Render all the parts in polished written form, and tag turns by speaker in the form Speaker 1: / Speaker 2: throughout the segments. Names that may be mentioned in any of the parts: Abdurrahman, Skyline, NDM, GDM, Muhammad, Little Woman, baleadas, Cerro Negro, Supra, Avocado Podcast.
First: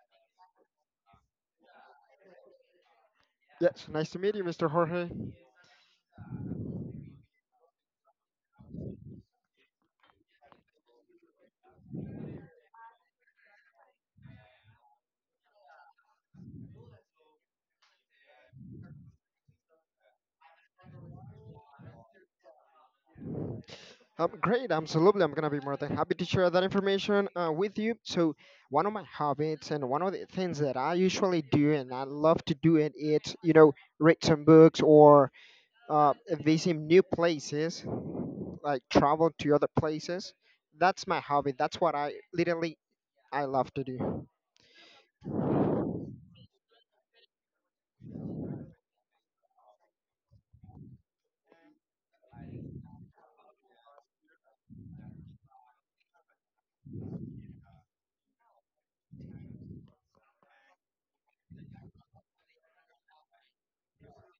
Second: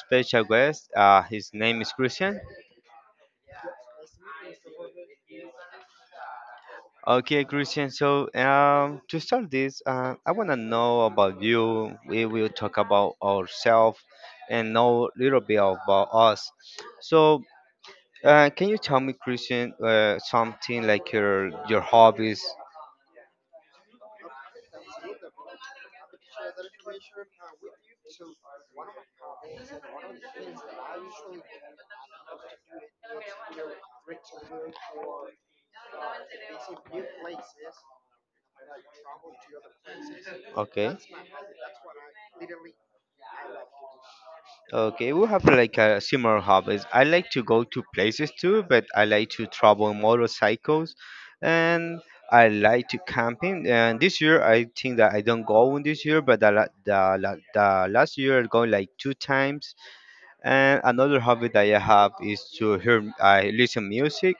Speaker 1: special guest. His name is Christian.
Speaker 2: Yes, nice to meet you, Mr. Jorge.
Speaker 1: Okay, Christian. So to start this, I want to know about you. We will talk about ourselves and know a little bit about us. So can you tell me, Christian, something like your hobbies?
Speaker 2: Great, absolutely. I'm gonna be more than happy to share that information with you. So, one of my habits and one of the things that I usually do and I love to do it. Read some books or uh, visit new places, like travel to other places.
Speaker 1: Okay.
Speaker 2: That's my hobby. That's what I literally I love to do.
Speaker 1: Okay, we have like a similar hobbies. I like to go to places too, but I like to travel on motorcycles, and I like to camping. And this year, I think that I don't go on this year, but the last year I go like two times. And another hobby that I have is to hear I listen music.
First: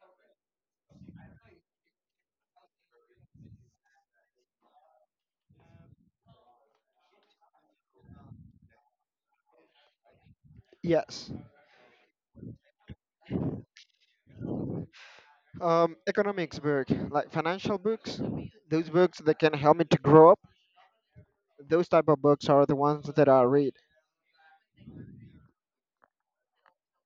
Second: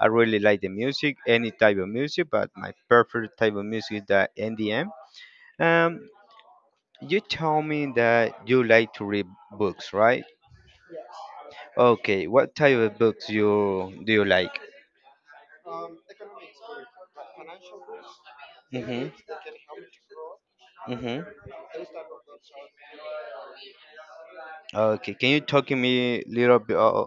Speaker 1: I really like the music, any type of music, but my preferred type of music is the NDM. Um, you told me that you like to read books, right?
Speaker 2: Yes,
Speaker 1: Okay, what type of books you do you like?
Speaker 2: economics book, like financial books, those
Speaker 1: Hmm.
Speaker 2: books that can help me to grow up.
Speaker 1: Hmm.
Speaker 2: Those type of books are the ones that I read.
Speaker 1: Okay, can you talk to me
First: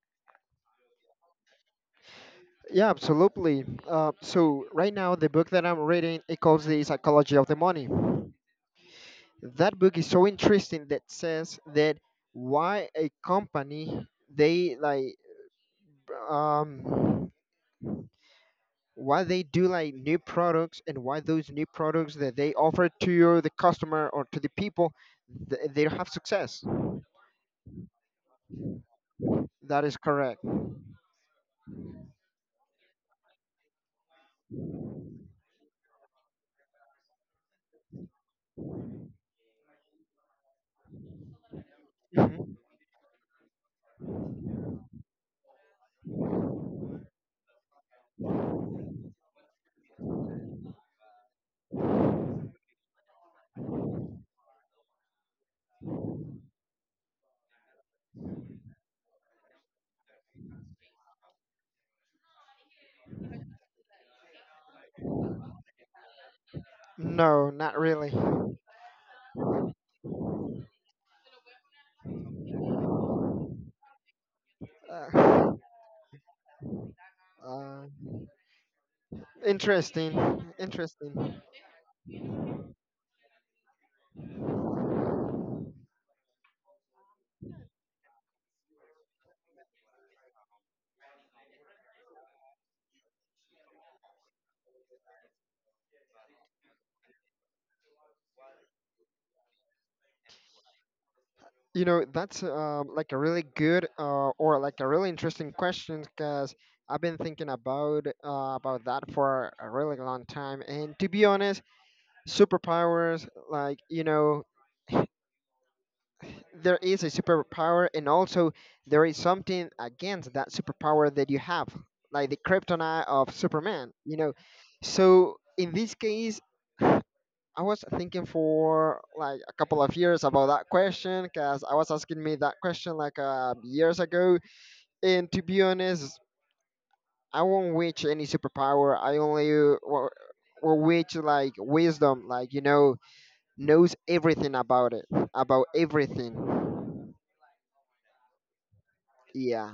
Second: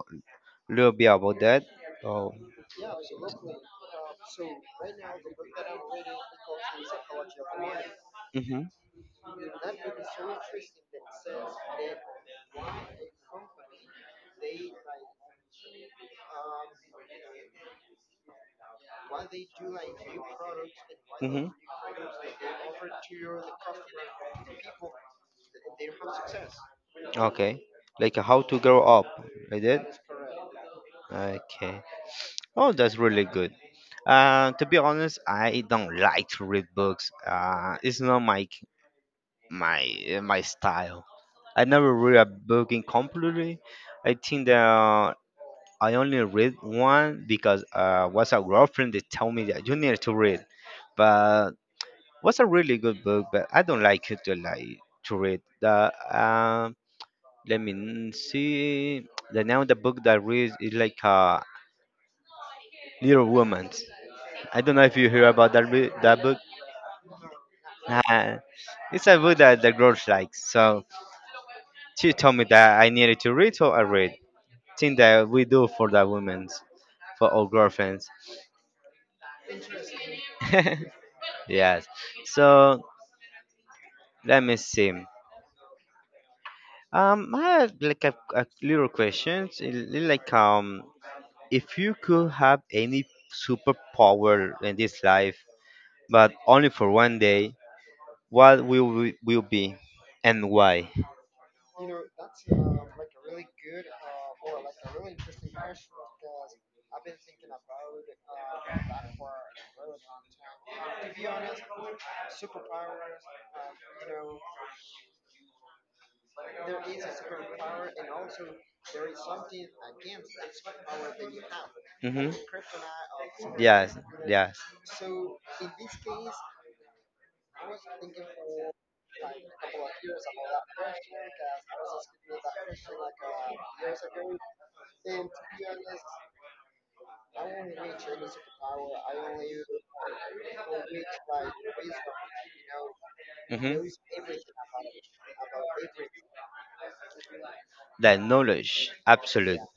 Speaker 1: little bit about that? Oh,
Speaker 2: Yeah, absolutely. So right now, the book that I'm reading it calls the psychology of the money.
Speaker 1: hmm,
Speaker 2: That book is so interesting that says that why a company they like um why they do like new products and why
Speaker 1: hmm,
Speaker 2: those new products that they offer to your, the customer or to the people they have success.
Speaker 1: okay, like how to grow up, like
Speaker 2: That is
Speaker 1: that.
Speaker 2: correct.
Speaker 1: Okay. Oh, that's really good. To be honest, I don't like to read books. It's not my my style. I never read a
Speaker 2: Mhm.
Speaker 1: book in completely. I think that I only read one because was a girlfriend that told me that you need to read. But was a really good book, but I don't like it to like to read. The um, let me see. The name of the book that I read is like Little Woman. I don't know if you hear about that book.
Speaker 2: No, not really.
Speaker 1: Uh, it's a book that the girls like. So she told me that I needed to read, so I read. Thing that we
Speaker 2: Uh,
Speaker 1: do for the women, for our girlfriends.
Speaker 2: uh, Interesting. Interesting.
Speaker 1: Yes. So let me see. I have like a little question. Like, if you could have any superpower in this life, but only for one day, will be, and why?
Speaker 2: You know, that's like a really good or like a really interesting question because I've been thinking about that for a really long time. And to be honest, superpowers, like you know, there is a superpower, and also there is something against that superpower that you have,
Speaker 1: Mm-hmm.
Speaker 2: like the kryptonite of Superman.
Speaker 1: Yes,
Speaker 2: You know,
Speaker 1: yes.
Speaker 2: so in this case, I was thinking for like a couple of years about that question because I was asking me that question like years ago. And to be honest, I won't reach any superpower. I only will reach like wisdom, like you know,
Speaker 1: Mm-hmm.
Speaker 2: knows everything about it, about everything.
Speaker 1: That knowledge, absolute.
Speaker 2: Yeah,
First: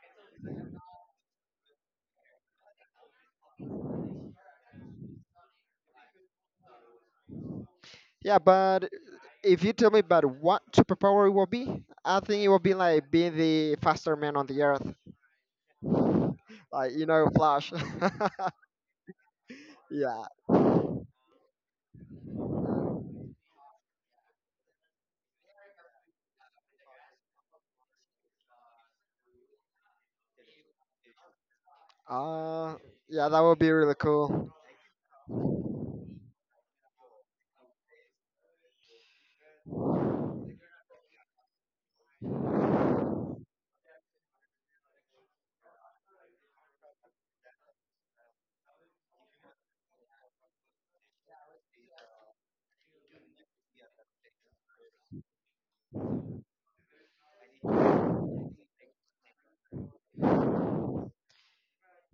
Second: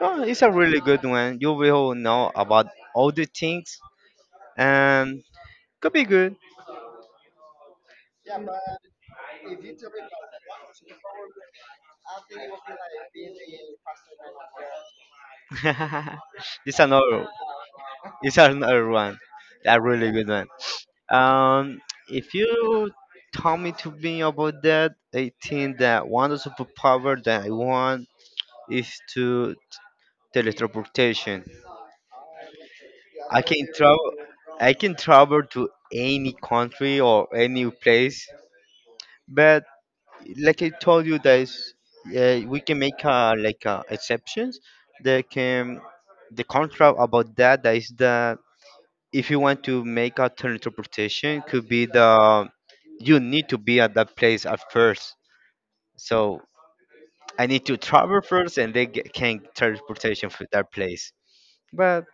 Speaker 1: Oh, it's a really good one. You will know about all the things, and could be good.
Speaker 2: yeah. But if you tell me about what superpower it will be, I think it will be like being the faster man on the earth,
Speaker 1: It's
Speaker 2: like you
Speaker 1: another
Speaker 2: know, Flash.
Speaker 1: it's another one. A really
Speaker 2: Yeah.
Speaker 1: good one. Um if you tell me to be about that, I think that one of the superpower that I want is to teletransportation.
Speaker 2: Uh, yeah, that
Speaker 1: I
Speaker 2: would be
Speaker 1: can
Speaker 2: really
Speaker 1: travel
Speaker 2: cool.
Speaker 1: I can travel to any country or any place, but like I told you guys, we can make like exceptions that can the contract about that that is the if you want to make a third interpretation, could be the you need to be at that place at first. So I need to travel first, and they get, can transportation for that place. But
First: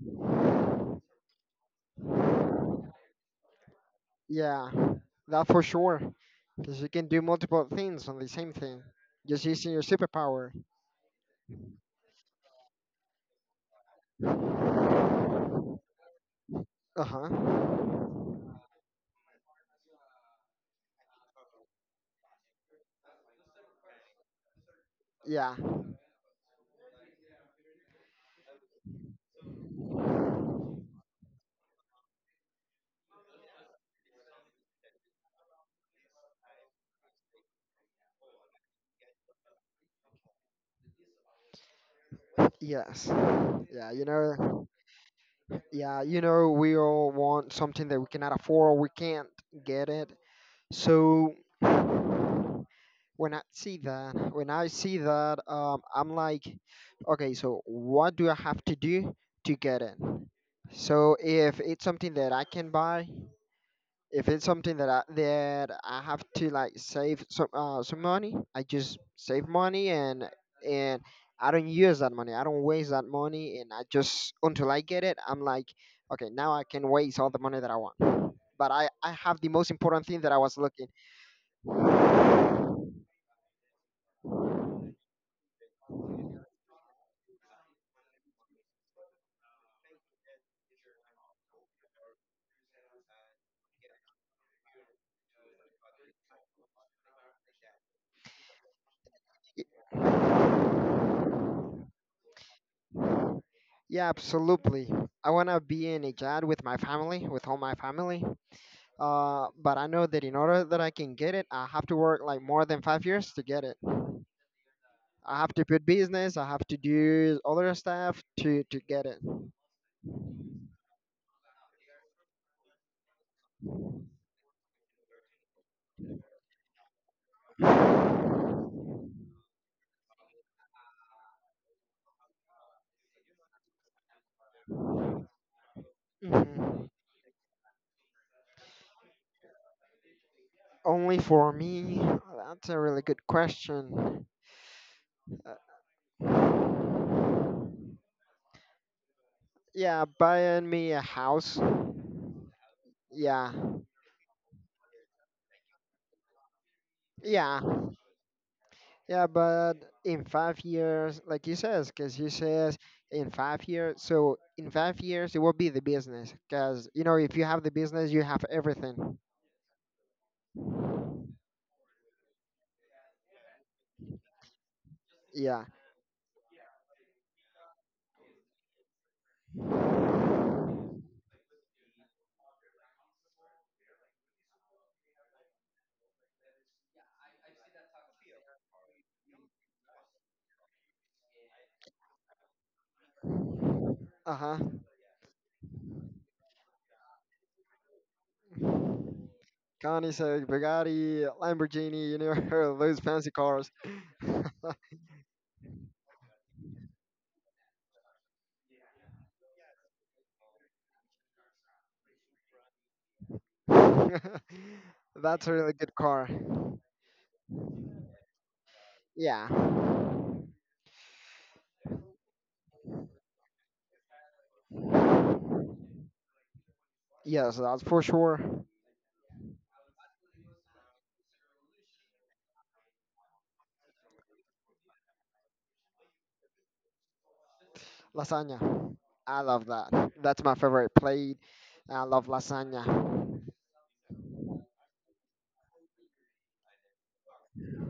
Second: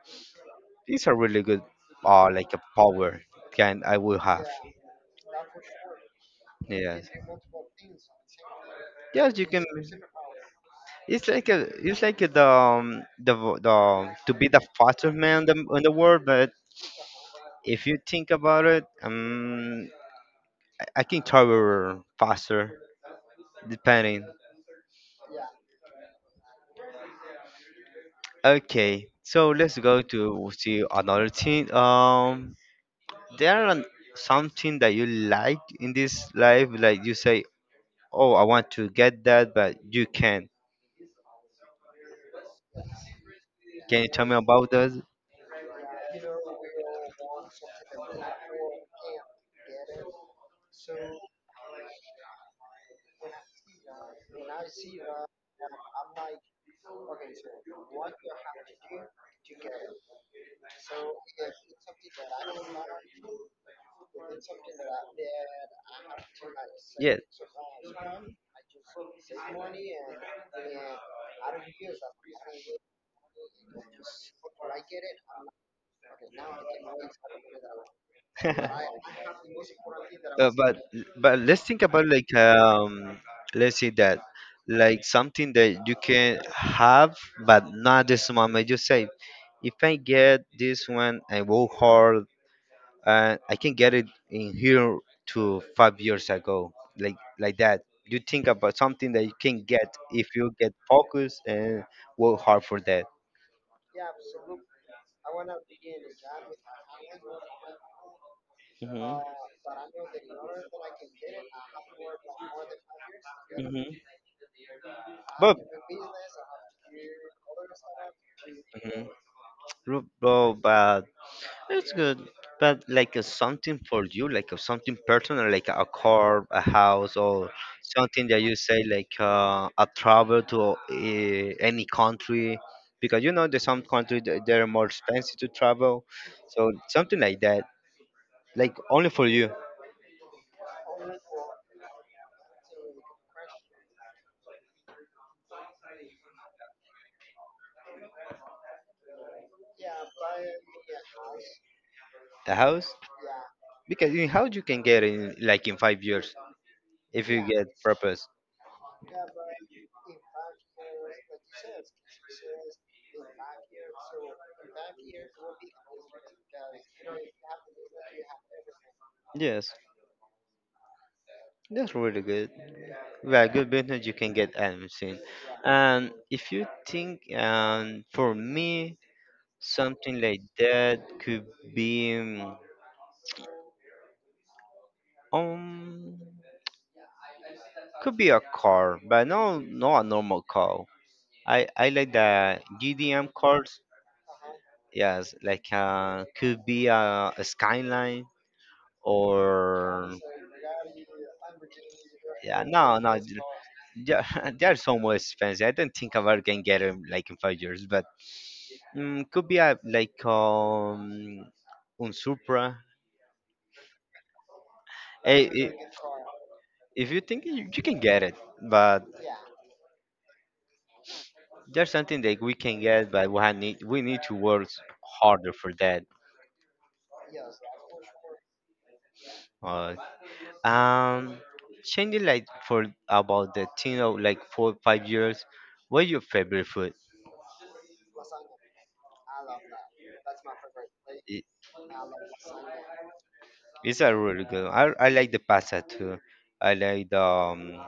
Speaker 1: it's a really good, like a power can I will have.
Speaker 2: Yeah, that for sure. Because you
Speaker 1: Yes,
Speaker 2: can do multiple things on the same thing,
Speaker 1: yes,
Speaker 2: just
Speaker 1: you can.
Speaker 2: using your superpower.
Speaker 1: It's like a, the to be the fastest man in the world. But
Speaker 2: Uh huh.
Speaker 1: if you think about it, I can travel faster depending.
Speaker 2: Yeah.
Speaker 1: Okay, so let's go to see another thing. There are something that you like in this life, like you say, "Oh, I want to get that," but you can't.
Speaker 2: Yes. Yeah.
Speaker 1: Can
Speaker 2: You
Speaker 1: you tell me
Speaker 2: know.
Speaker 1: about that?
Speaker 2: Yeah. You know. We all want something that we cannot afford. We can't get it. So when I see that, I'm like, okay. So what do I have to do to get it? So if it's something that I can buy. If it's something that I have to like
Speaker 1: Yes.
Speaker 2: save some money, I just save money and and I don't use that money. I don't waste that money, and I just until I get it, I'm like, okay, now I can waste all the money that I want. But I I have the most important thing that I
Speaker 1: Uh,
Speaker 2: was
Speaker 1: but
Speaker 2: looking.
Speaker 1: but let's think about
Speaker 2: Y-
Speaker 1: like let's say that like something that you can have but not this moment you say if I get this one I work hard and I can get it in here to five years ago, like that. You think about something that you can get if you get focused and work hard for that.
Speaker 2: Yeah, absolutely. I wanna be in a job with my family, with all my family.
Speaker 1: Mhm.
Speaker 2: But I know that in order that I can get it, I have to work like more than 5 years to get it.
Speaker 1: Mhm.
Speaker 2: I have
Speaker 1: But,
Speaker 2: to put business. I have to do other stuff to
Speaker 1: mhm,
Speaker 2: get it.
Speaker 1: but it's good, but like something for you, like something personal, like a car, a house, or something that you say like a travel to any country, because you know there's some countries that they're more expensive to travel, so
Speaker 2: Mhm.
Speaker 1: something like that, like only for you,
Speaker 2: Only for me. That's a really good question. Uh, yeah, buying me a house.
Speaker 1: a house,
Speaker 2: Yeah,
Speaker 1: because in house you can get in like in five years if you
Speaker 2: yeah,
Speaker 1: get purpose.
Speaker 2: yeah. But in 5 years, like you says, because you says in 5 years. So in 5 years, it will be the business. Because you know, if you have the business, you have everything.
Speaker 1: Yes, that's really good. Well, good business you can get animals in.
Speaker 2: Yeah.
Speaker 1: And if you think, for me, something like that be um, um, could be a car, but no, not a normal car. I like the GDM cars.
Speaker 2: Uh huh.
Speaker 1: Yes, like could be a Skyline
Speaker 2: Connie
Speaker 1: or
Speaker 2: said Bugatti, Lamborghini. You
Speaker 1: yeah,
Speaker 2: know,
Speaker 1: no,
Speaker 2: those
Speaker 1: no,
Speaker 2: fancy
Speaker 1: j-
Speaker 2: cars.
Speaker 1: yeah, they are so more expensive. I don't think I ever can get them like in five years, but mm, could be a like un Supra.
Speaker 2: That's
Speaker 1: Eh,
Speaker 2: a really
Speaker 1: I-
Speaker 2: good car.
Speaker 1: if you think you can get it, but
Speaker 2: Yeah.
Speaker 1: there's something that we can get, but we need to work harder for that.
Speaker 2: Yes, that's for sure.
Speaker 1: Uh, um, changing like for about the thing of like four five years. What's your favorite food?
Speaker 2: Lasagna. I love that. That's my favorite plate. I love lasagna.
Speaker 1: It's a really good one. I like the pasta too. I like the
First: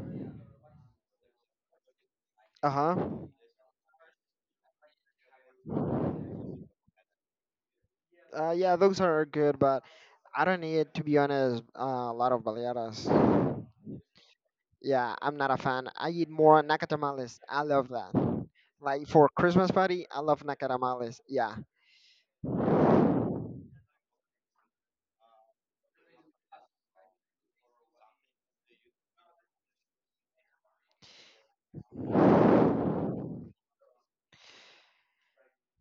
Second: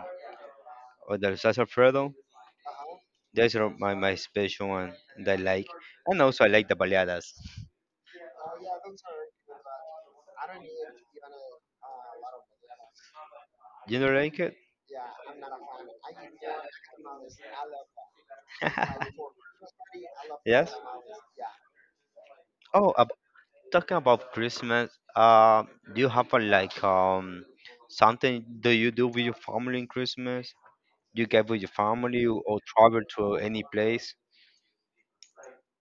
Speaker 1: or the salsa alfredo.
Speaker 2: Uh-huh.
Speaker 1: My, my special one that I like. And also I like the baleadas.
Speaker 2: Yeah, those are good, but I don't eat to be honest a lot of baleadas.
Speaker 1: You know like it?
Speaker 2: Yeah, I'm not a fan. I eat more nakatamales. I love that. Like for Christmas party, I love
Speaker 1: Yes.
Speaker 2: nakatamales. Yeah.
Speaker 1: Oh, ab- talking about Christmas. Do you have a, like something do you do with your family in Christmas? You get with your family or travel to any place?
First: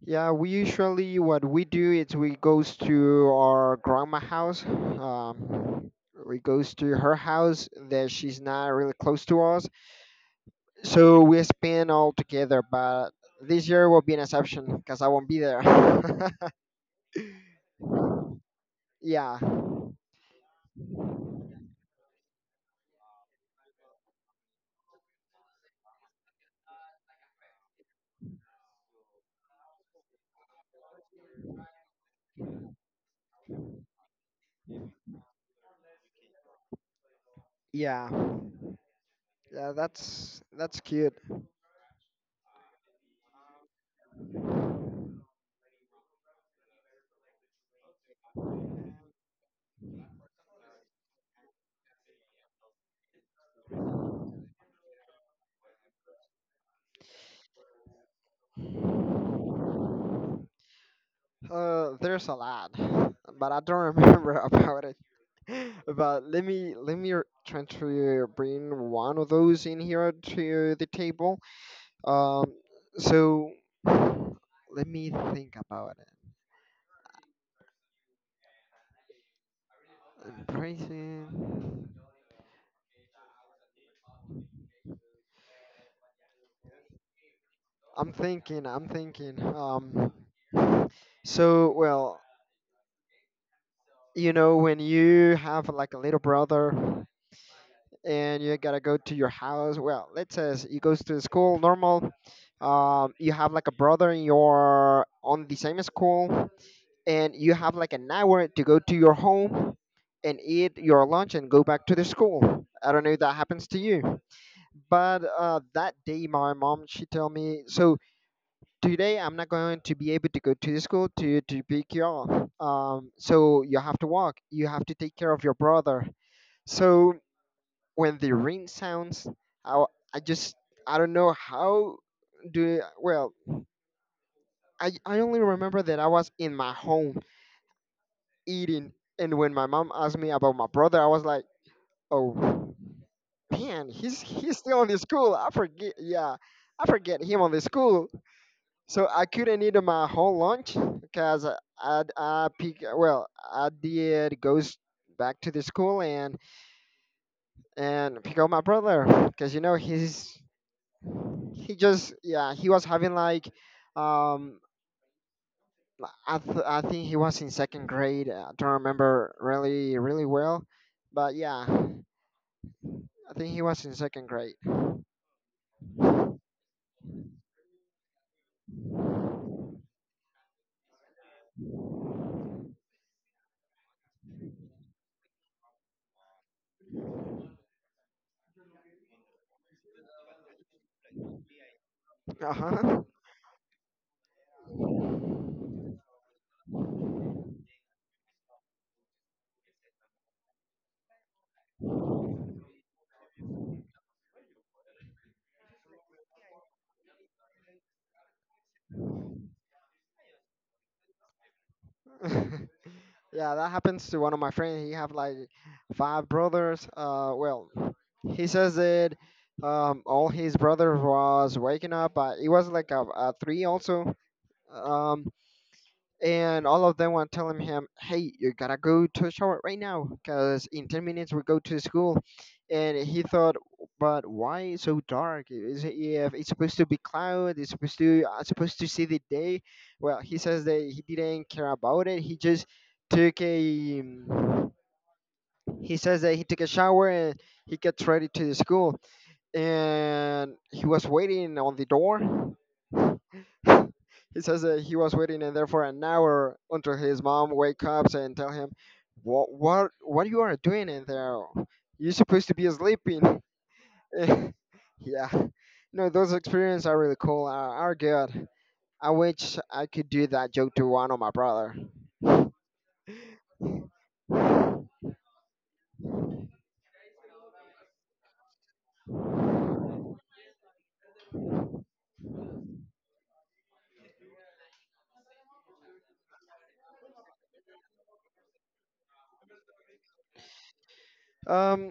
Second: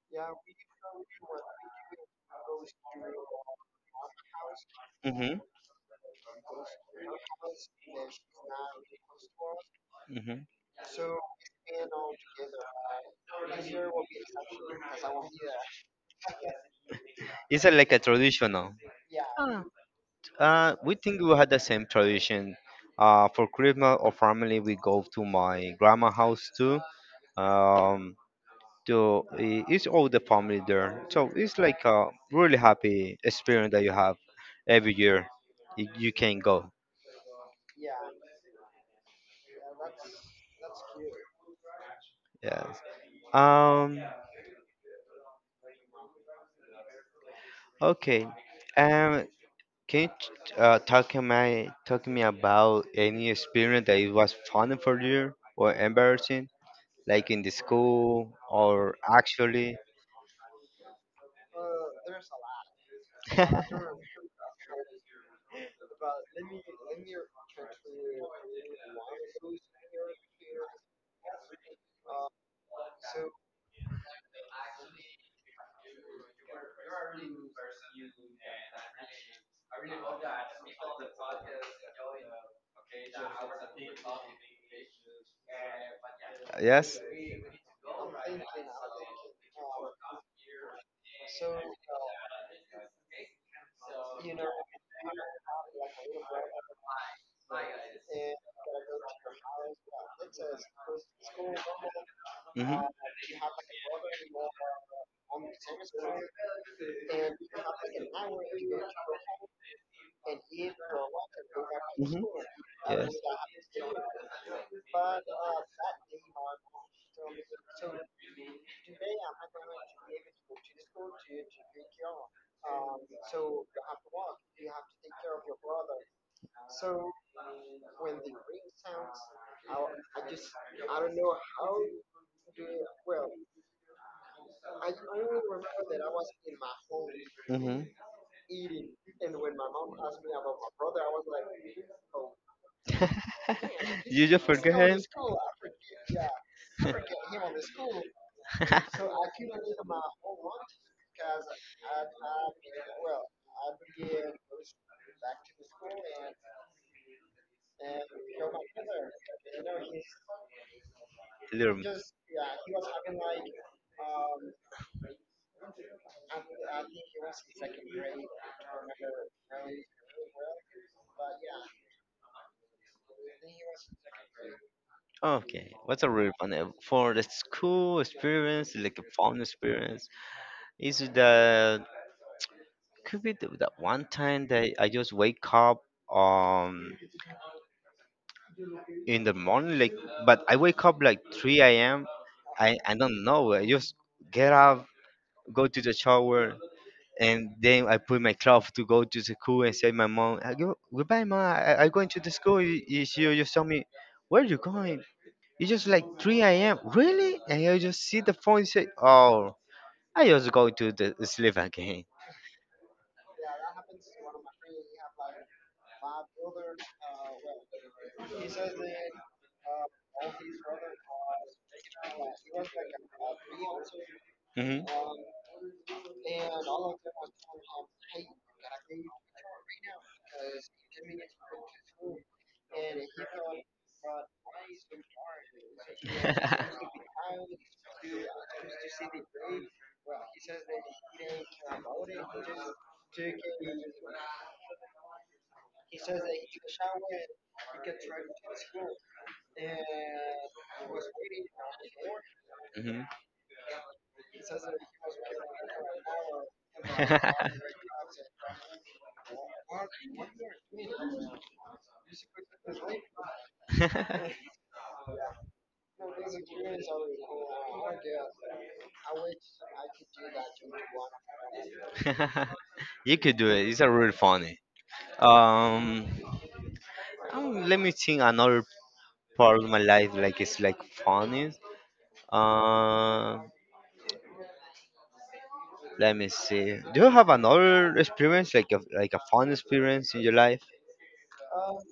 Speaker 2: Yeah, we usually what we do is we goes to our grandma house.
Speaker 1: Mm-hmm.
Speaker 2: We goes to her house that she's not really close to us,
Speaker 1: Mm-hmm.
Speaker 2: so we spend all together. But this year will be an exception because I won't be there.
Speaker 1: Is it like a traditional?
Speaker 2: yeah,
Speaker 1: We think we had the same tradition. For Christmas or family, we go to my grandma house too. Um, to it's all the family there, so it's like a really happy experience that you have every year. You can go.
Speaker 2: yeah, yeah That's cute.
Speaker 1: Yes. Um. Okay. Um. Can you talk to me about any experience that it was fun for you or embarrassing, like in the school or actually?
Speaker 2: There's a lot, but I don't remember about it. But let me try to bring one of those in here to the table. Um, so Let me think about it. Embracing.
Speaker 1: Yes.
Speaker 2: I'm thinking. I'm thinking. Well, you know, when you have like a little brother and you gotta go to your house. Well, let's say he goes to school normal.
Speaker 1: Mm-hmm.
Speaker 2: You have like a brother in your on the same school, and you have like an hour to go to your home and eat your lunch and go back to the
Speaker 1: Mm-hmm.
Speaker 2: school. I don't
Speaker 1: Yes.
Speaker 2: know if that happens to you. But that day my mom she told me so today I'm not going to be able to go to the school to pick you up, so you have to walk, you have to take care of your brother. So when the ring sounds, i, I just, I don't know how do well, I only remember that I was in my home
Speaker 1: Mm-hmm.
Speaker 2: eating, and when my mom asked me about my brother I was like, oh man,
Speaker 1: You just
Speaker 2: he's
Speaker 1: forget
Speaker 2: still in the
Speaker 1: him.
Speaker 2: school, I forget. Yeah, I forget him on the school. So I couldn't eat my whole lunch because I pick, well I did goes back to the school and pick up my brother because you know he's, he
Speaker 1: Little.
Speaker 2: just, yeah, he was having like um I I think he was in second grade, I don't remember really really well, but yeah I think he was in second grade.
Speaker 1: Okay, what's a really fun for the school experience, like a fun experience? Is the could be the, that one time that I just wake up um in the morning like but I wake up like 3 a.m.
Speaker 2: Uh
Speaker 1: I
Speaker 2: huh.
Speaker 1: don't know I just get up, go to the shower and then I put my clothes to go to the school and say my mom I go, goodbye mom I'm going to the school she just tell me where you going. It's just like 3 a.m. really and I just see the phone and say oh, I just go to the sleep again.
Speaker 2: Yeah, that happens to one of my friends. He have like five brothers. Well, he says that all his brothers was waking up, but it was like a three also.
Speaker 1: Hmm.
Speaker 2: Um, and all of them were telling him, "Hey, you gotta go to the shower right now, because in 10 minutes we go to school." And he thought, "But why it's so dark? Is it, if it's supposed to be cloud, it's supposed to I'm supposed to see the day." Well, he says that he didn't care about it. He just took a he says that he took a shower and he gets ready to the school and he was waiting on the door,
Speaker 1: Hmm.
Speaker 2: he says that he was waiting in there for an hour until his mom wake up and tell him, what you are doing in there? You're supposed to be sleeping." Yeah, no, those experiences are really cool. Are good. I wish I could do that joke to one of my brother.
Speaker 1: You could do it it's a really funny. Um, let me think another part of my life like it's like funny. Uh, let me see. Do you have another experience like a fun experience in your life?
Speaker 2: Um,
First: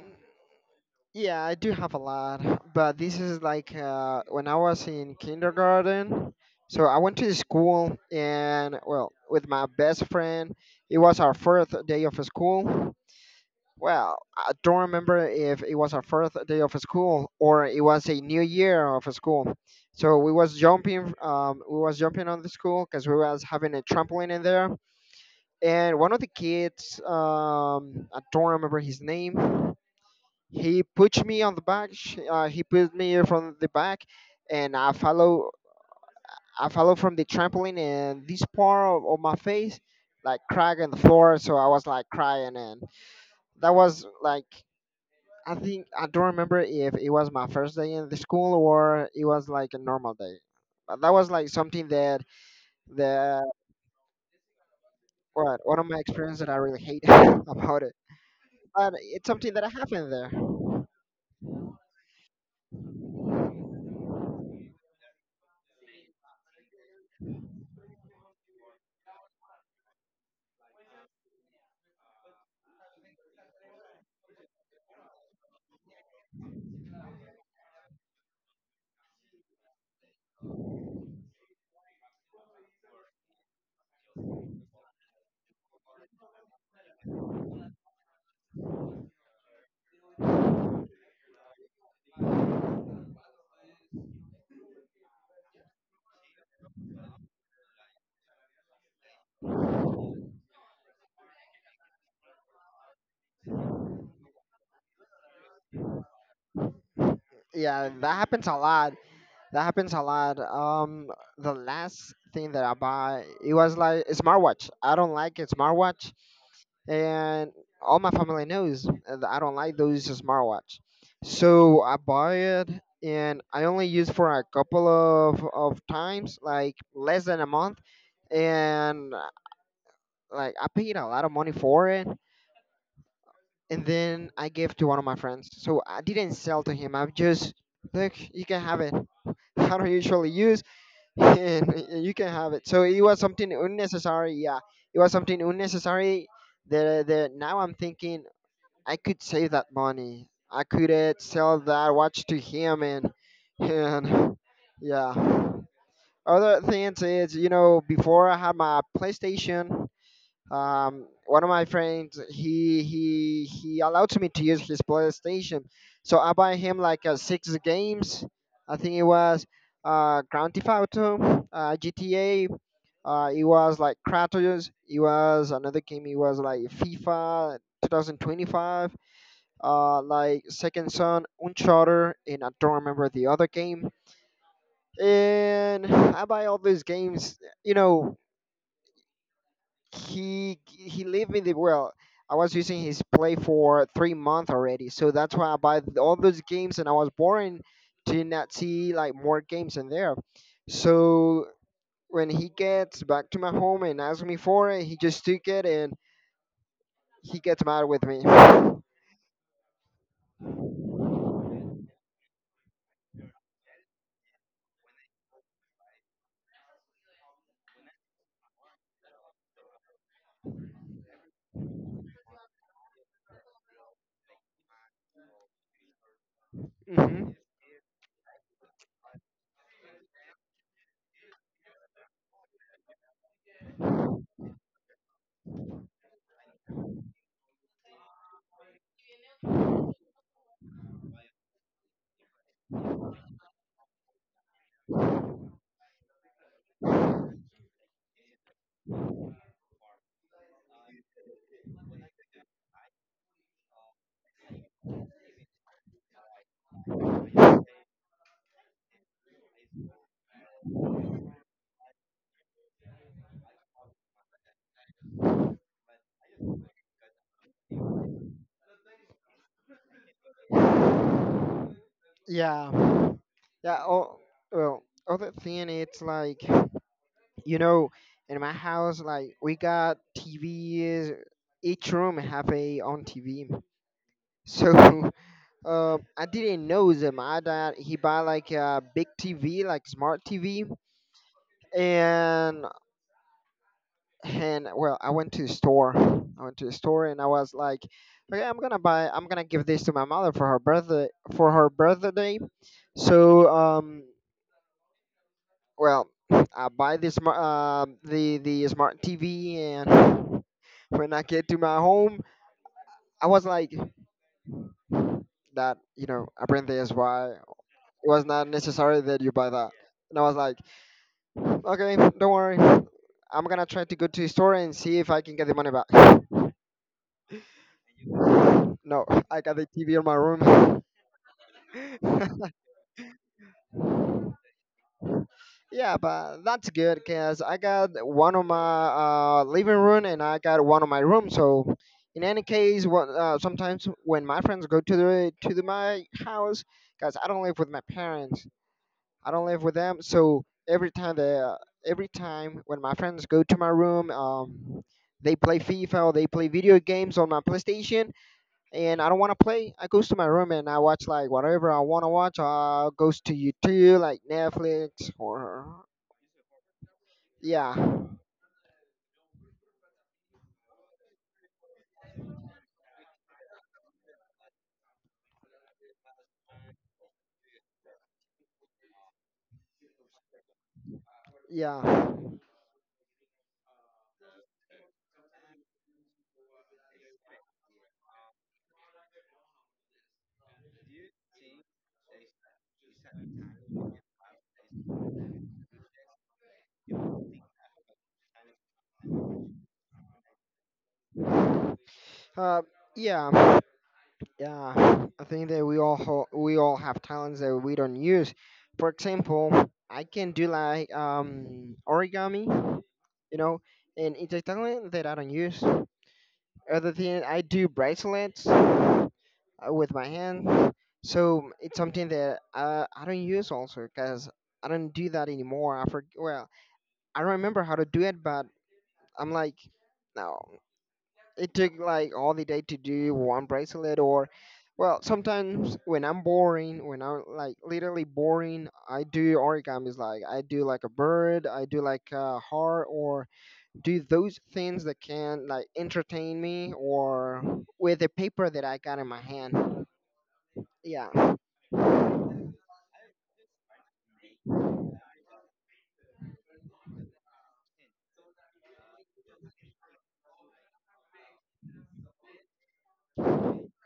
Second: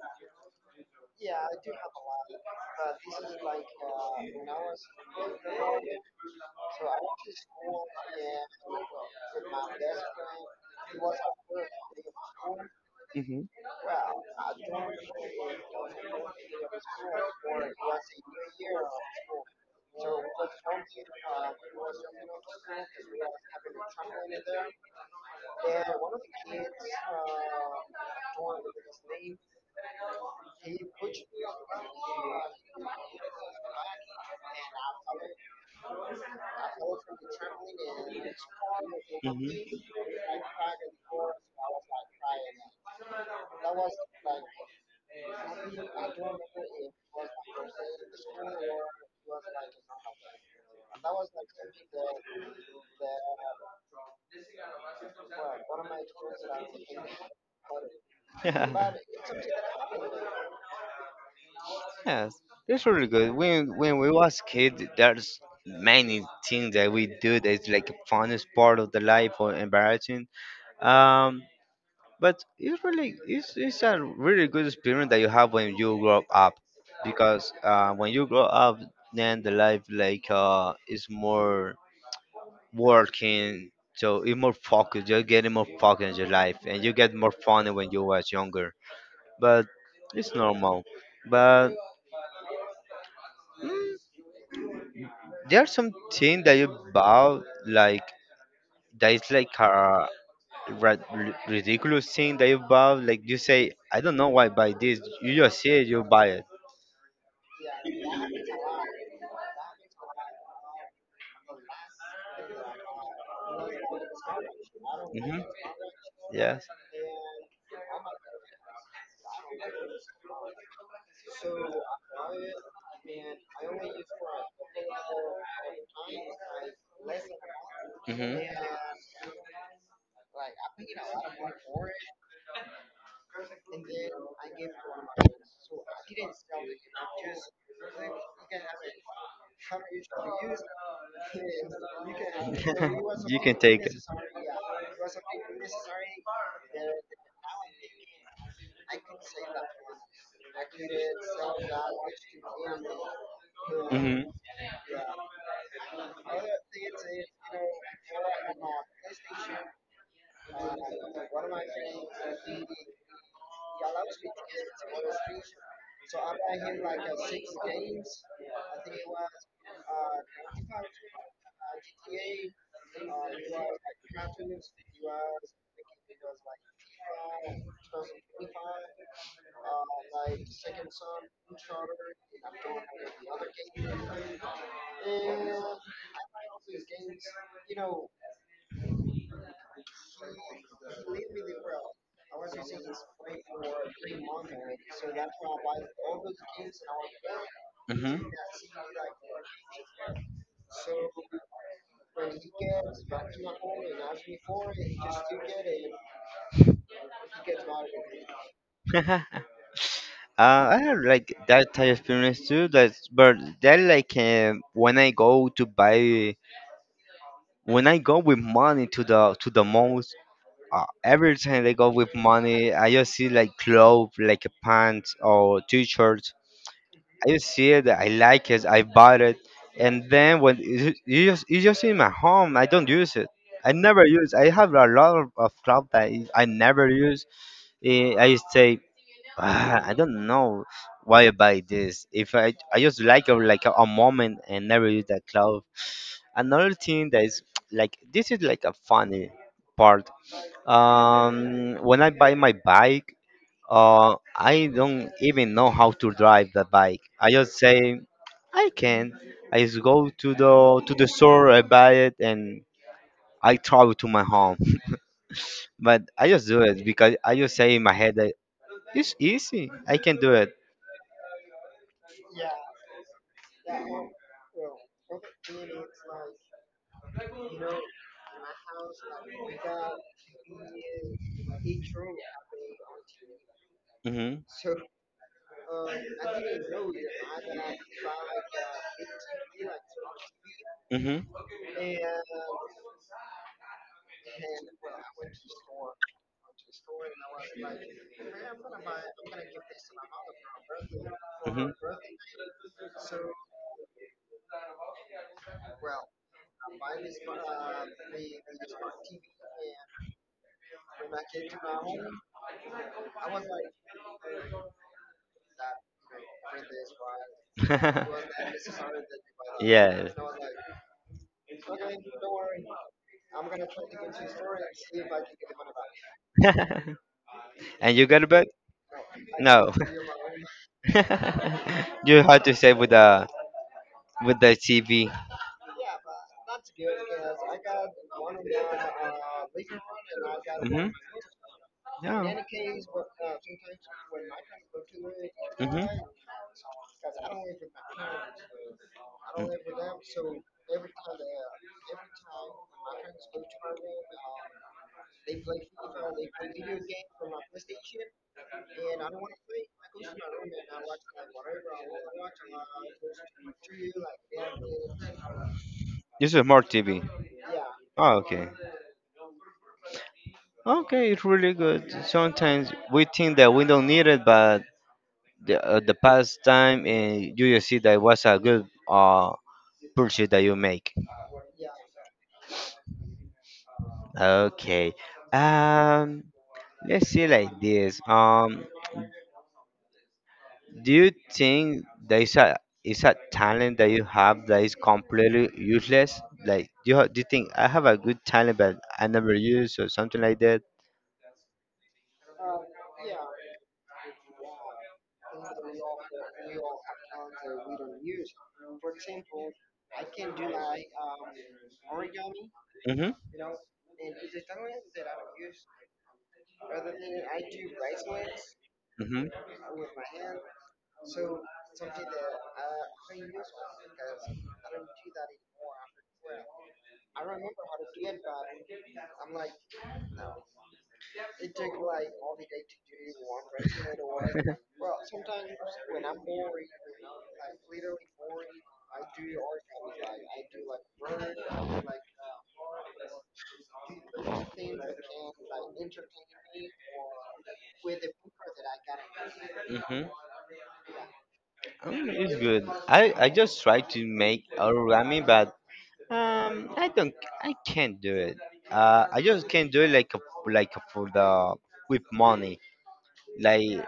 Speaker 2: Yeah, I do have a lot, but this is like when I was in kindergarten. So I went to the school, and well, with my best friend, it was our fourth day of school.
Speaker 1: Hmm.
Speaker 2: Well, I don't remember if it was our fourth day of school or it was a new year of school. So we was jumping on the school because we was having a trampoline in there, and one of the kids, I don't remember his name, he pushed me on the back. He pushed me from the back, and I follow. I follow from the trampoline, and this part of my face like crack in the floor, so I was like crying, and that was like, I think I don't remember if it was my first day in the school or it was like a normal day. But that was like something that that what one of my experiences that I really hate about it.
Speaker 1: Yeah.
Speaker 2: But it's something that happened there.
Speaker 1: Yes, it's really good. When we was kid, there's many things that we do that's like a funnest part of the life or embarrassing. Um, But it's really it's a really good experience that you have when you grow up, because when you grow up, then the life like is more working, so it's more focused. You're getting more focused in your life, and you get more fun when you was younger. But it's normal. But there are some things that you bought like that is like a ridiculous thing that you bought. Like you say, I don't know why I buy this. You just see it, you buy
Speaker 2: Yeah, that happens a lot. That happens a lot. The last thing that I
Speaker 1: it.
Speaker 2: buy, it was like a smartwatch. I don't like
Speaker 1: Hmm.
Speaker 2: a smartwatch,
Speaker 1: Yes.
Speaker 2: and all my family knows that I don't like those smartwatch. So I buy it, and I only use for a couple of times, like less than a month,
Speaker 1: Hmm.
Speaker 2: and like I paid a lot of money for it, and then I gave to one of my friends. So I didn't sell to him. I just look, you can have it. I don't usually use and you can have it. So it was
Speaker 1: You
Speaker 2: something
Speaker 1: can take it.
Speaker 2: unnecessary. Yeah, it was something unnecessary. That now I'm thinking I could save that money. I could sell that watch to him and
Speaker 1: Hmm.
Speaker 2: and yeah. Other things is before I had my PlayStation. One of my friends, he allowed me to use his playstation, so I buy him like six games. I think it was Grand Theft Auto, GTA, it was like Kratos. It was another game, it was like FIFA 2025, like Second Son, Uncharted, and I don't remember the other game. And I buy all these games. you know he lived in the well. I was using his play for 3 months already, so that's why I buy all those games, and I was boring to not see like more games in there. So when he gets back to my home and asks me for it, he just took it and he gets mad with me. Hmm.
Speaker 1: Hmm. I have like that type of experience too. That's but that like when I go to buy when I go with money to the malls. Every time I go with money, I just see like clothes, like a pants or t-shirts. I just see it, I like it, I bought it, and then when it just it's just in my home, I don't use it. I never use. I have a lot of clothes that I never use. Eh, I stay, ah, I don't know why I buy this. If I just like a moment and never use that cloth. Another thing that is like this is like a funny part. When I buy my bike, I don't even know how to drive the bike. I just say I can. I just go to the store, I buy it, and I travel to my home. But I just do it because I just say in my head that it's easy. I can do it.
Speaker 2: Yeah, yeah. Oh, well, other thing, it's like you know, in my house, like we got TVs. Each room have a own TV.
Speaker 1: Mm-hmm.
Speaker 2: So I didn't know that my dad he buy like a big TV, like smart TV,
Speaker 1: Mm-hmm.
Speaker 2: and well, I went to the store. I went to the store and I was like, okay, I'm gonna buy. I'm gonna give this to my mother for her birthday for her birthday. So well, I buy this the smart TV, and when I get to my home, I was like that. You know, I bring this. Why it was not necessary that you buy that.
Speaker 1: Yes.
Speaker 2: And I was like, okay, don't worry. I'm gonna try to go to the store and see if I can get the money back.
Speaker 1: And you got a bet?
Speaker 2: No, I got the
Speaker 1: No.
Speaker 2: TV in my room.
Speaker 1: You have to say with the CV.
Speaker 2: yeah, but that's good because I got one on my living room and I got one
Speaker 1: Hmm.
Speaker 2: on my room. So, in
Speaker 1: Yeah.
Speaker 2: any case, what, sometimes when my friends go
Speaker 1: Hmm.
Speaker 2: my house, because I don't live with my parents, I don't live with them. So every time when my friends go to my room, they play FIFA or they play video games on my PlayStation, and I don't want to play. I goes to my room and I watch like whatever I want to watch. Goes to YouTube like Netflix or
Speaker 1: This is smart TV.
Speaker 2: yeah,
Speaker 1: Oh, okay. Okay, it's really good. Sometimes we think that we don't need it, but the past time, and you just see that it was a good pursuit that you make?
Speaker 2: yeah,
Speaker 1: Okay. Um, let's see like this. Do you think there is a talent that you have that is completely useless? Like, do you, do you think I have a good talent but I never use or something like that?
Speaker 2: uh, yeah, yeah. I think that we all have talents that we don't use. For example, I can do like origami.
Speaker 1: Mm-hmm.
Speaker 2: you know, and it's a talent that I don't use. Other thing, I do bracelets
Speaker 1: Mm-hmm.
Speaker 2: with my hands, so it's something that I don't use also because I don't do that anymore. I remember how to do it, but I'm like, no, it took like all the day to do one bracelet or. Well, sometimes when I'm boring, when I'm like literally boring, I do origamis. Like I do like a bird, I do like a heart, or do those things that can like entertain me or with the paper that I got in my hand.
Speaker 1: Mm-hmm.
Speaker 2: Yeah.
Speaker 1: It's good. I just try to make origami, but I don't, I can't do it. I just can't do it like a, like for the with money. Like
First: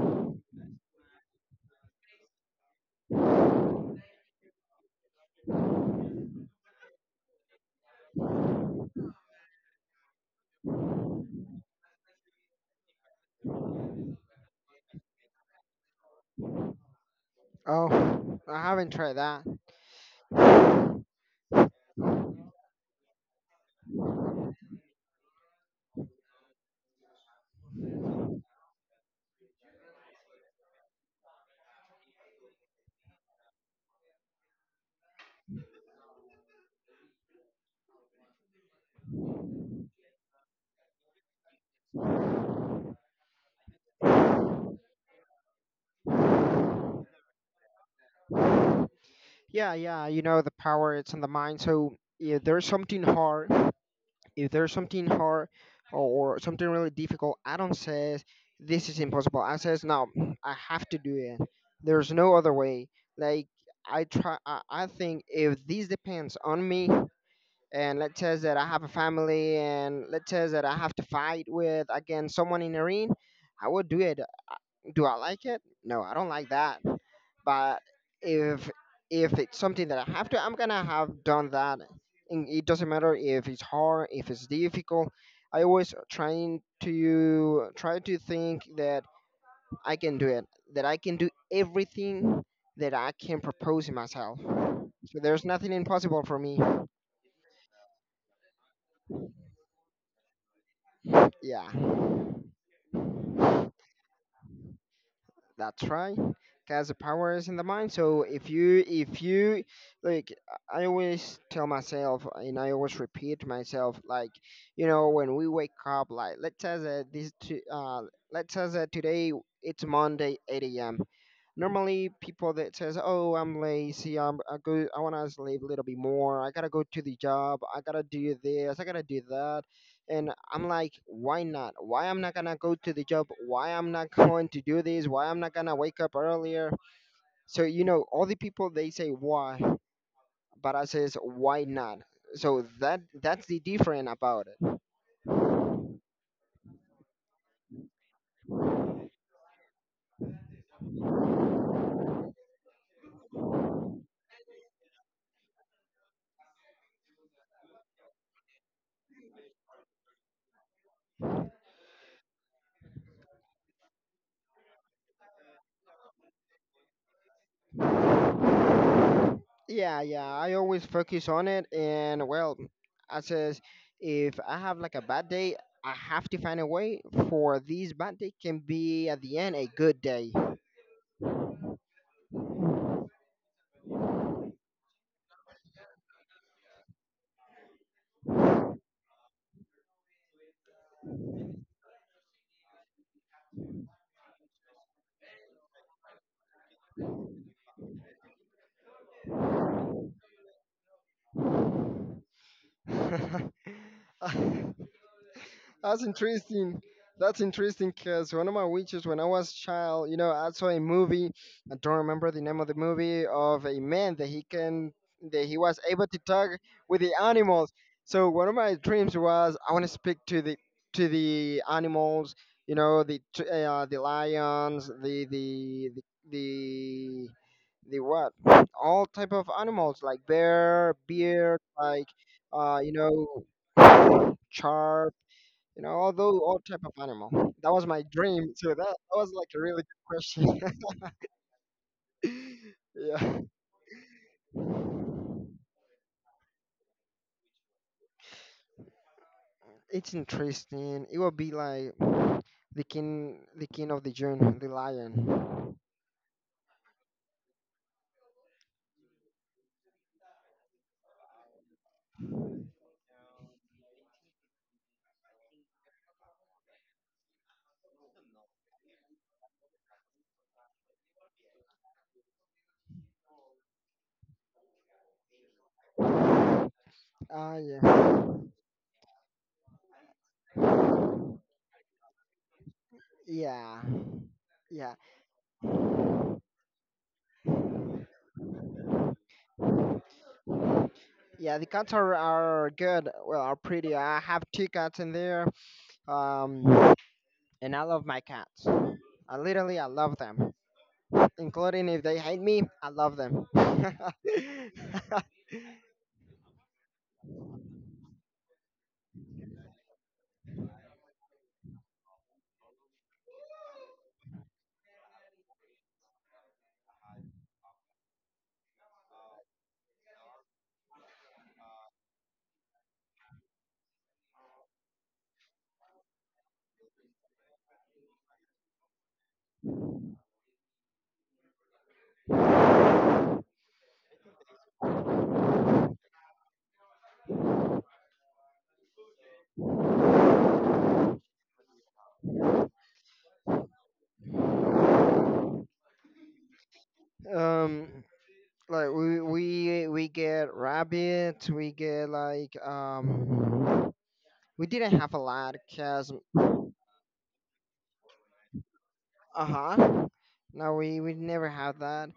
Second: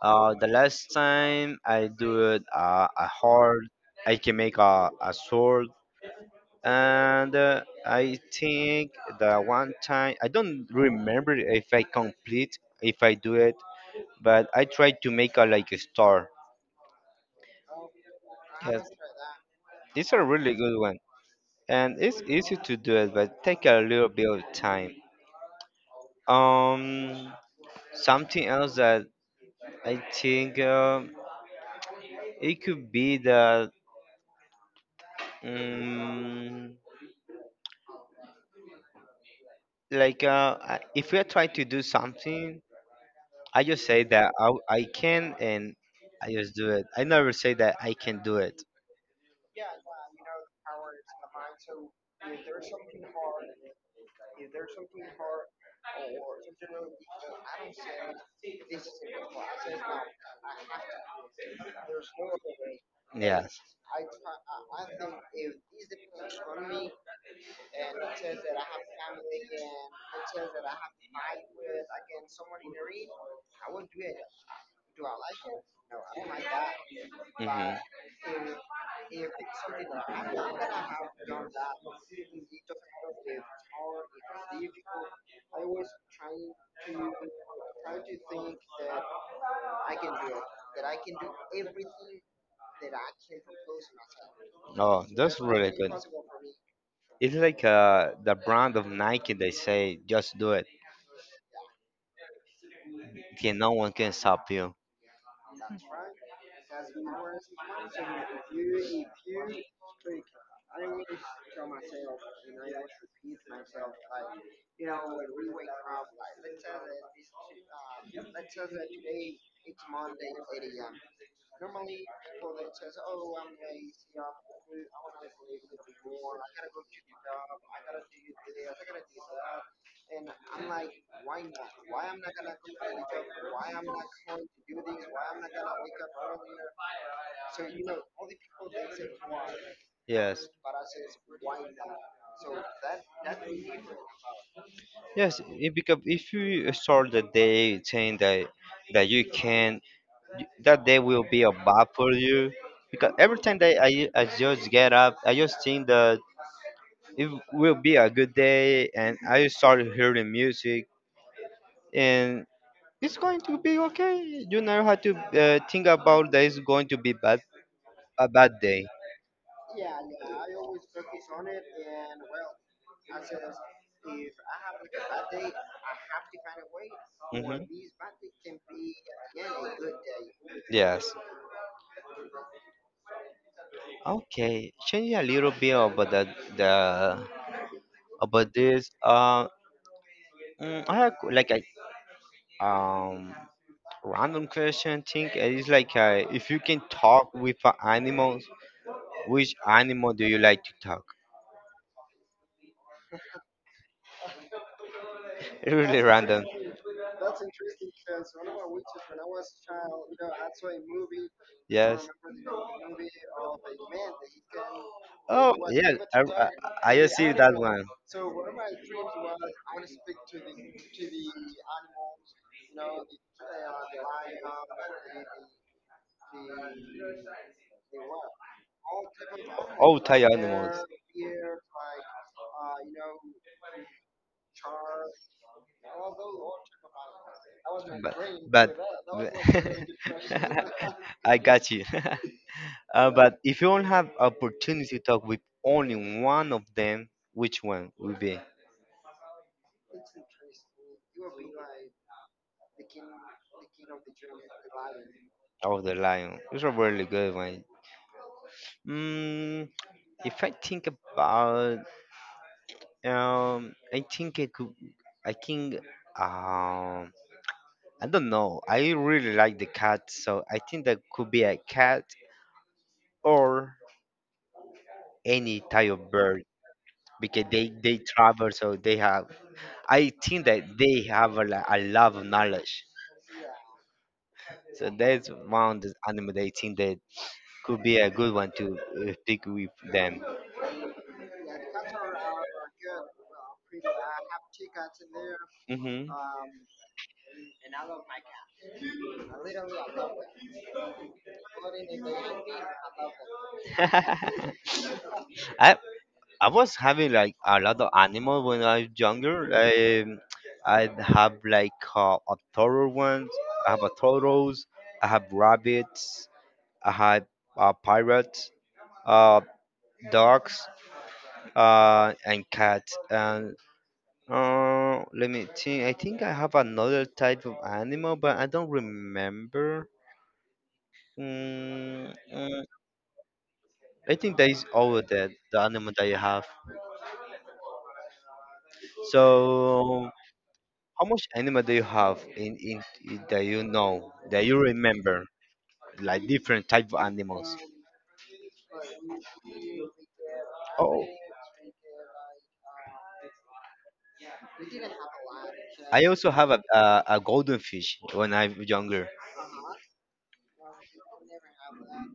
Speaker 1: The last time I do it, a hard, I can make a sword, and I think the one time I don't remember if I complete if I do it, but I tried to make a like a star.
Speaker 2: Oh, I
Speaker 1: Yes,
Speaker 2: haven't tried that.
Speaker 1: it's a really good one, and it's easy to do it, but take a little bit of time. Um, Something else that I think it could be that. Um, like if we are trying to do something, I just say that I can, and I just do it. I never say that I can do it.
Speaker 2: Yeah, yeah. You know the power it's in the mind. So if there's something hard or something really difficult, I don't say this is impossible. I says no, I have to do it. There's no other way. Like
Speaker 1: Yes.
Speaker 2: I try. I think if this depends on me, and let's say that I have a family, and let's say that I have to fight with again someone in a ring, I would do it. Do I like it? No, I don't like that.
Speaker 1: Hmm.
Speaker 2: But if if it's something that I have to, I'm gonna have done that. And it doesn't matter if it's hard, if it's difficult. I always trying to try to think that I can do it, that I can do everything that I can propose in myself.
Speaker 1: Oh,
Speaker 2: So
Speaker 1: that's
Speaker 2: there's
Speaker 1: really
Speaker 2: nothing
Speaker 1: good.
Speaker 2: impossible for me.
Speaker 1: It's like the brand of Nike. They say just do it.
Speaker 2: Yeah.
Speaker 1: Okay, no one can stop you.
Speaker 2: That's right. Cause the power is in the mind. So if you, like, I always tell myself and I always repeat to myself, like, when we wake up, like, let's say that today it's Monday 8 a.m. Normally people that says, oh, I'm lazy, I'm I go I want to sleep a little bit more, I gotta go to the job, I gotta do this, I gotta do that. And I'm like, why not? Why I'm not gonna go to the job? Why I'm not going to do this? Why I'm not gonna wake up earlier? So all the people they say why,
Speaker 1: Yes.
Speaker 2: but I says why not. So that's the different about it.
Speaker 1: Yes, it, because if you start the day saying that that you can, that day will be a bad for you. Because every time that I just get up, I just think that it will be a good day, and I started hearing music, and it's going to be okay. You never have to think about that it's going to be bad, a bad day.
Speaker 2: Yeah, yeah, I always focus on it, and well, I says if I have like a bad day, I have to find a way for
Speaker 1: Mhm.
Speaker 2: this bad day can be at the end a good day.
Speaker 1: Yes. Okay. Changing a little bit about the about this. I have like a um random question. Think it's like if you can talk with an animal, which animal do you like to talk? Really
Speaker 2: That's
Speaker 1: random.
Speaker 2: interesting. That's interesting because one of my wishes when I was child, I saw a movie. I don't
Speaker 1: Yes.
Speaker 2: remember the name of the movie of a man that he can that
Speaker 1: Oh,
Speaker 2: he was
Speaker 1: yeah.
Speaker 2: able to talk
Speaker 1: I
Speaker 2: with the
Speaker 1: just see that
Speaker 2: animals.
Speaker 1: one.
Speaker 2: So one of my dreams was, I want to speak to the animals. You know, the lions, the the what all type of
Speaker 1: Oh,
Speaker 2: animals,
Speaker 1: tie
Speaker 2: like
Speaker 1: animals.
Speaker 2: bear, like shark. Although all type of animal. That was my
Speaker 1: But,
Speaker 2: dream. So
Speaker 1: but,
Speaker 2: that was
Speaker 1: but
Speaker 2: like a really good question.
Speaker 1: I got you.
Speaker 2: yeah,
Speaker 1: But if you don't have opportunity to talk with only one of them, which one would be?
Speaker 2: it's interesting. It would be like the king of the jungle, the lion.
Speaker 1: Of the lion. It's a really good one. Mm, if I think about, I think it could. I think, um, I don't know. I really like the cat, so I think that could be a cat or any type of bird because
Speaker 2: Ah,
Speaker 1: they
Speaker 2: yeah,
Speaker 1: they travel, so they have. I think that they have a, a lot of knowledge.
Speaker 2: yeah,
Speaker 1: So
Speaker 2: yeah,
Speaker 1: that's one of the animal that I think that could be a good one to pick with them.
Speaker 2: yeah. The cats are good. Well, are pretty. I have two cats in there.
Speaker 1: Hmm.
Speaker 2: Um, and I love my cats. I love them, including if they hate me. I love them.
Speaker 1: I I was having like a lot of animals when I was younger. I have like a turtle once. I have a turtles. I have rabbits. I have pirates, uh, dogs, and cats. And let me think. I think I have another type of animal, but I don't remember. Mm, I think that is all of that the animal that you have. So how much anime do you have in, that you know that you remember, like different type of animals?
Speaker 2: um, like we get
Speaker 1: Oh,
Speaker 2: rabbit, we get like we didn't have a lot
Speaker 1: I
Speaker 2: because
Speaker 1: also have a golden fish when I'm younger.
Speaker 2: uh-huh, no, we never had that,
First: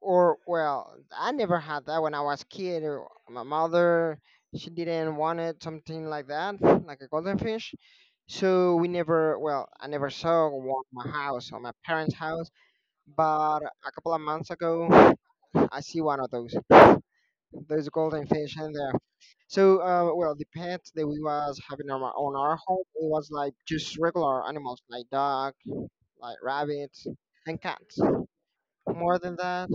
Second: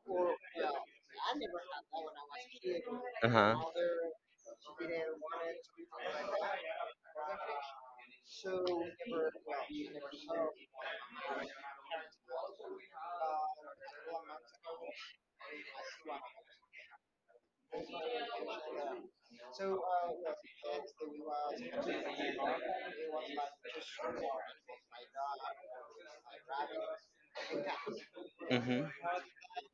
Speaker 2: or I never had that when I was kid, or
Speaker 1: Uh
Speaker 2: my
Speaker 1: huh.
Speaker 2: mother she didn't want it something like that, like a golden fish. So we never well I never saw one in my house or my parents house. But a couple of months ago I see one of those. There's a golden fish in there. So, well, the pets that we was having on on our home, it was like just regular animals like dog, like rabbits, and cats.
Speaker 1: Hmm.
Speaker 2: More than that,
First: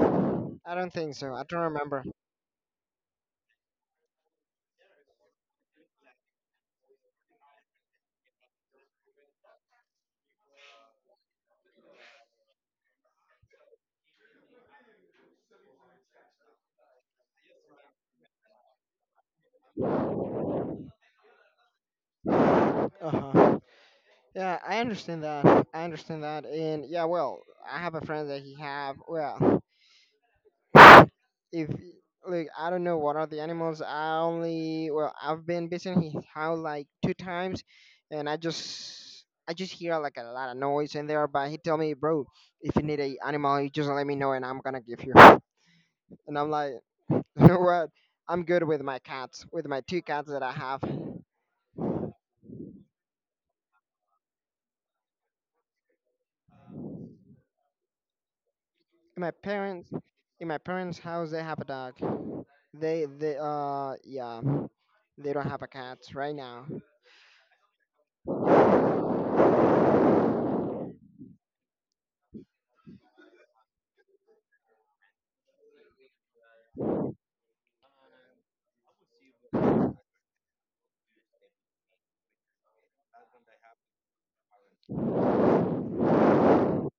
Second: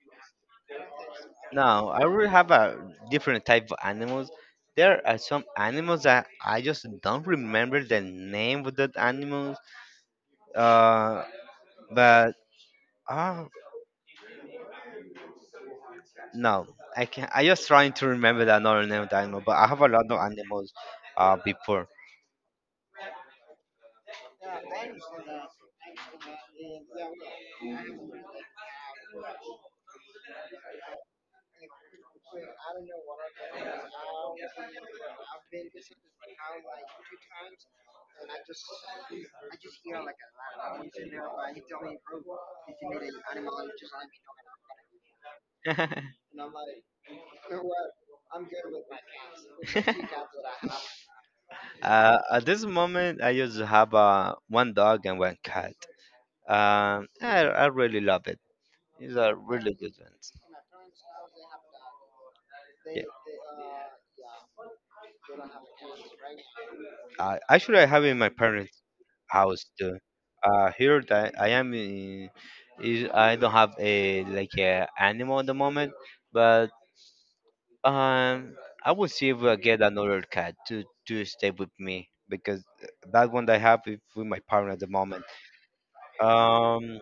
Speaker 2: I don't think so. I don't
Speaker 1: Now I
Speaker 2: remember.
Speaker 1: really have a different type of animals. There are some animals that I just don't remember the name of that animals. Uh, but uh, no, I can. I just trying to remember the another name of the animal, but I have a lot of animals. Before.
Speaker 2: Uh-huh. Yeah, I understand that. I understand that. And yeah, well, I have a friend that he have, well, if, like, I don't know what are the animals. I only well I've been visiting in his house like two times, and I just hear like a lot of noise in there. But he tell me, bro, if you need a animal, you just let me know, and I'm gonna give you.
Speaker 1: Uh,
Speaker 2: And I'm like, you know what? I'm good with my cats, with my two cats that I have.
Speaker 1: at this moment, I just have one dog and one cat. I really love it. These
Speaker 2: My
Speaker 1: are really
Speaker 2: parents,
Speaker 1: good. Ones.
Speaker 2: in my parents' house, they have a dog.
Speaker 1: Yeah.
Speaker 2: They Yeah, they don't have a cat right now.
Speaker 1: Actually, I have in my parents' house. Here that I am in, is I don't have a like a animal at the moment, but Um, I will see if I get another cat to stay with me because that one that I have is with my partner at the moment. Um,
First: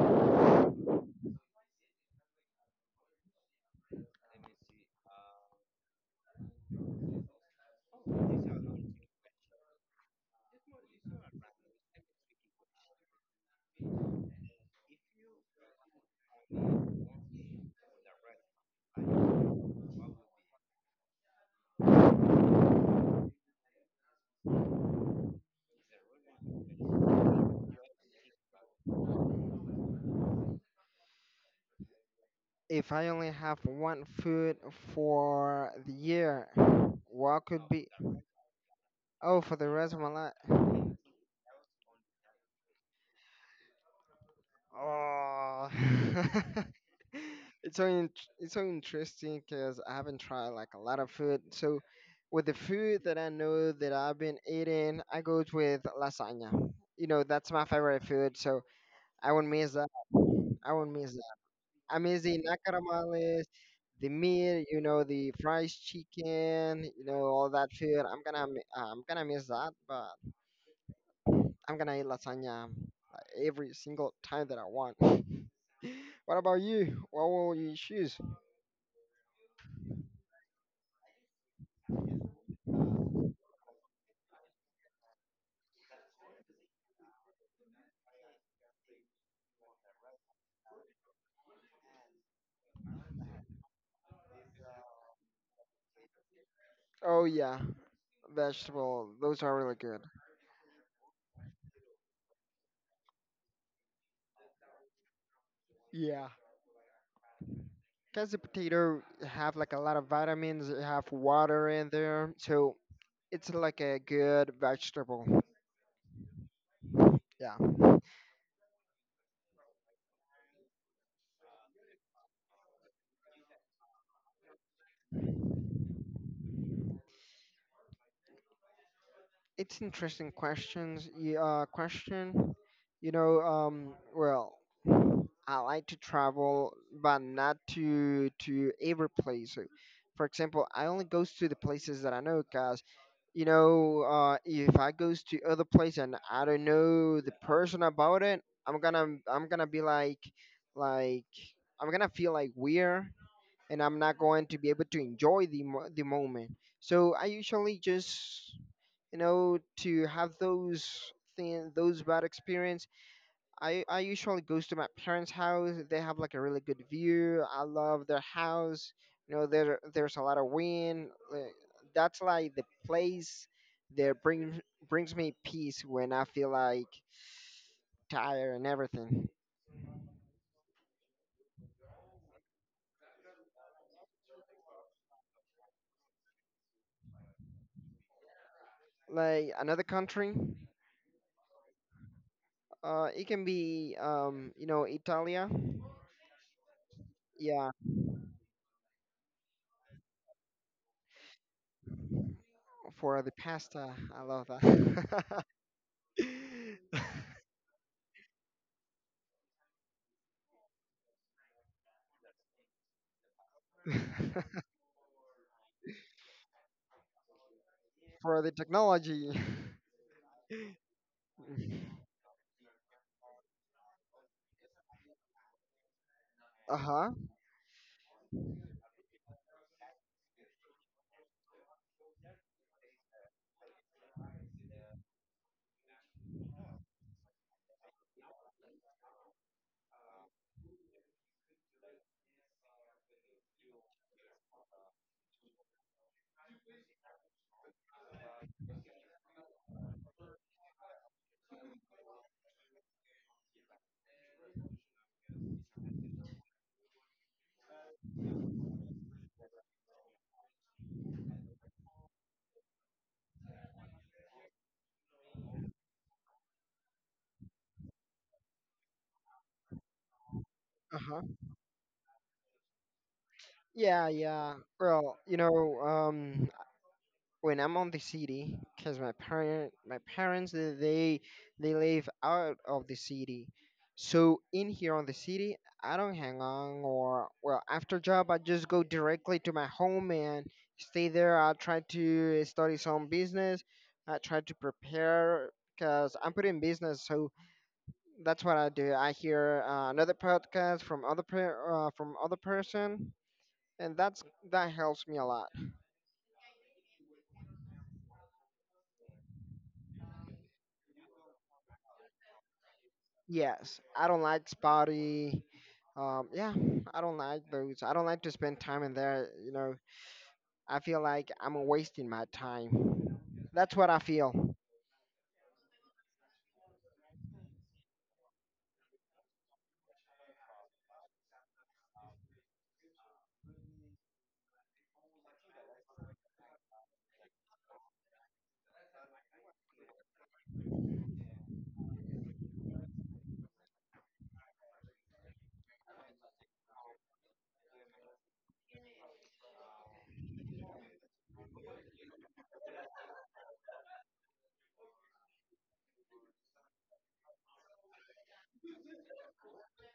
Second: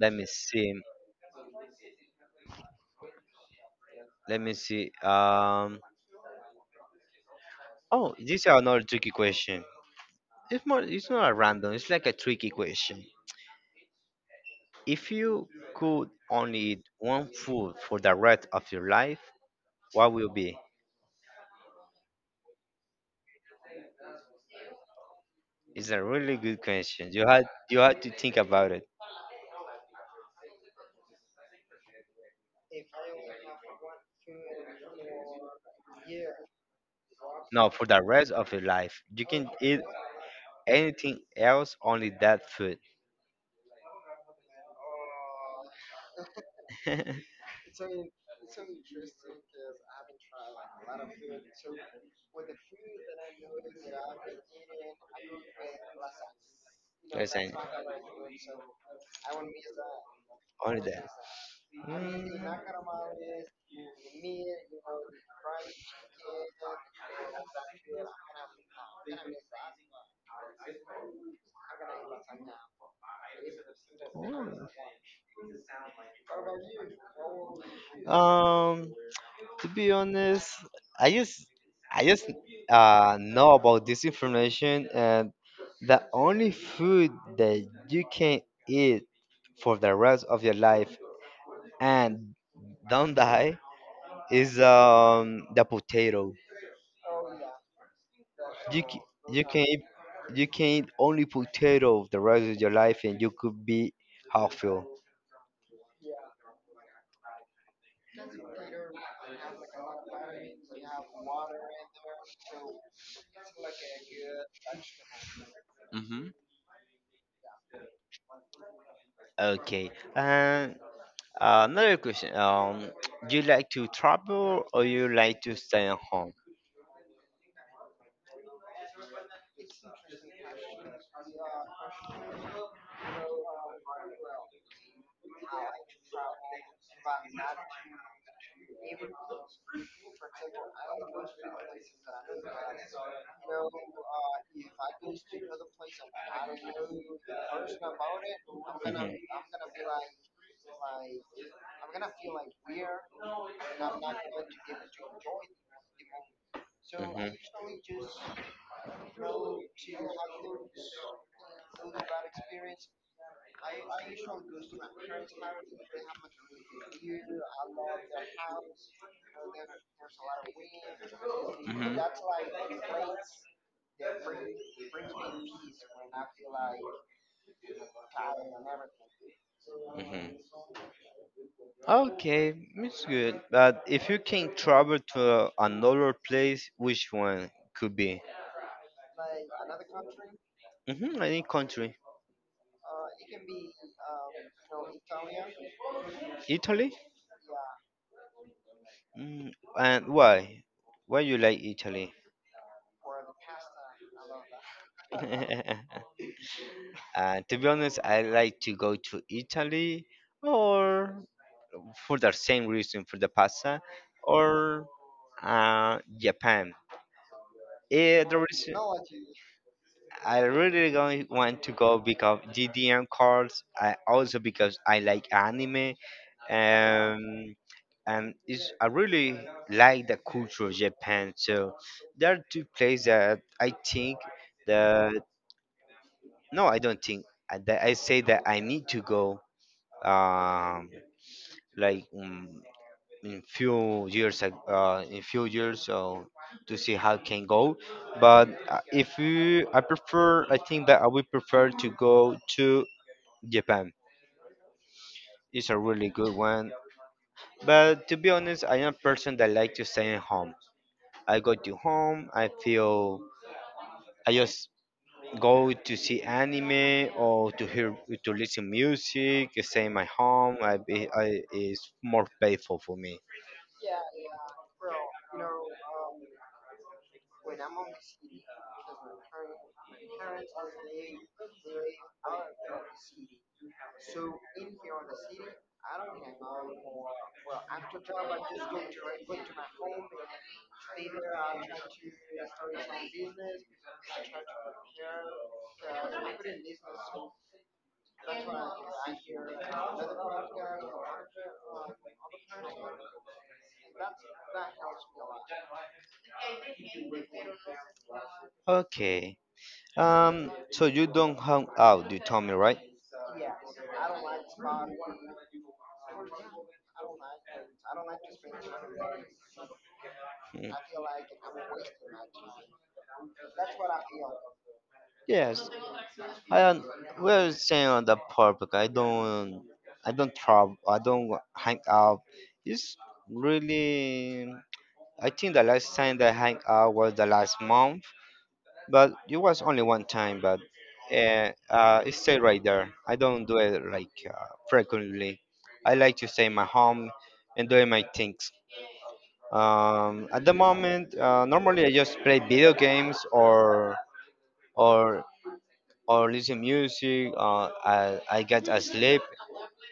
Speaker 1: Let me see. Let me see. Oh, this is another tricky question. It's more. It's not a random. It's like a tricky question. If you could only eat one food for the rest of your life, what will be? It's a really good question. You had to think about it.
Speaker 2: If I only have one food for the year, what
Speaker 1: No,
Speaker 2: could
Speaker 1: for
Speaker 2: be?
Speaker 1: the rest of your life, you
Speaker 2: Oh,
Speaker 1: can
Speaker 2: for the
Speaker 1: eat
Speaker 2: rest of my life.
Speaker 1: anything else, only that food.
Speaker 2: Oh,
Speaker 1: That's
Speaker 2: it's so in- it's so interesting because I haven't tried like a lot of food. So, with the food that I know that I've been eating, I go with lasagna. You know, that's
Speaker 1: it.
Speaker 2: my favorite food, so I won't miss that. I
Speaker 1: Only
Speaker 2: won't
Speaker 1: that.
Speaker 2: miss amazing
Speaker 1: Mm,
Speaker 2: nacarameles, the meat, the fried chicken, all that food. I'm gonna miss that, but I'm gonna eat lasagna every single time that I
Speaker 1: mm.
Speaker 2: want. What about you? What will you choose?
Speaker 1: Um, to be honest, I just I just know about this information, and the only food that you can eat for the rest of your life and don't die is the potato.
Speaker 2: Oh yeah,
Speaker 1: You c-
Speaker 2: vegetable.
Speaker 1: you
Speaker 2: Those are
Speaker 1: can
Speaker 2: really
Speaker 1: eat,
Speaker 2: good.
Speaker 1: you can eat only potato the rest of your life, and you could be healthy.
Speaker 2: Yeah. Because the potato have like a lot of vitamins, it have water in there, so it's like a good vegetable. Yeah.
Speaker 1: Okay. And another question. Do you like to travel or you like to stay at home?
Speaker 2: It's interesting questions. Question. You know, well, I like to travel, but not to every place. So, for example, I only goes to the places that I know, cause if I goes to other place and I don't know the person about it, I'm gonna be
Speaker 1: Hmm.
Speaker 2: like I'm gonna feel like weird, and I'm not going to be able to enjoy the moment. So I usually just to have those thing, those bad experience. I usually goes to my parents' house. They have like a really good view. I love their house. You know, there's a lot of wind. Like, that's like the place that brings me peace when I feel like tired and everything.
Speaker 1: Okay, it's good. But if you can travel to another place, which one could be?
Speaker 2: Like another country,
Speaker 1: Hmm, any country?
Speaker 2: it can be you know, Italia.
Speaker 1: Italy?
Speaker 2: Yeah,
Speaker 1: Mm, and why? Why you like Italy?
Speaker 2: for the pasta, I love that.
Speaker 1: And to be honest, I like to go to Italy or for the same reason for the pasta or Japan. Eh, the
Speaker 2: for the
Speaker 1: reason
Speaker 2: technology.
Speaker 1: I really going want to go because GDM cards. I also because I like anime.
Speaker 2: Uh huh.
Speaker 1: Um, and it's, I really like the culture of Japan. So there are two places that I think that no, I don't think that I say that I need to go. um, like in few years in few years so to see how it can go, but if you I prefer. I think that I would prefer to go to Japan. It's a really good one, but to be honest, I am a person that like to stay at home. I go to home, I feel, I just go to see anime or to hear, to listen music, stay in my home.
Speaker 2: Uh huh.
Speaker 1: I is more painful for me.
Speaker 2: Yeah, yeah. Well, you know, when I'm on the city, cause my parents, they live out of the city, so in here on the city, I don't hang on or well after job, I just go directly to my home and stay there. I try to study some business. I try to prepare, cause I'm putting business, so that's what I do. I hear another podcast from from other person, and that helps me a lot.
Speaker 1: Okay. So you don't hang out, you told me, right?
Speaker 2: Yes, I don't like spotty. Yeah, I don't like those. I don't like to spend time in there.
Speaker 1: Mm.
Speaker 2: I feel like I'm wasting my time. That's what I feel.
Speaker 1: Yes, I don't. We're saying on the public. I don't. I don't travel. I don't hang out. It's really. I think the last time that I hang out was the last month, but it was only one time. But it stayed right there. I don't do it like frequently. I like to stay in my home and doing my things. At the moment, normally I just play video games or or listen music. I get asleep.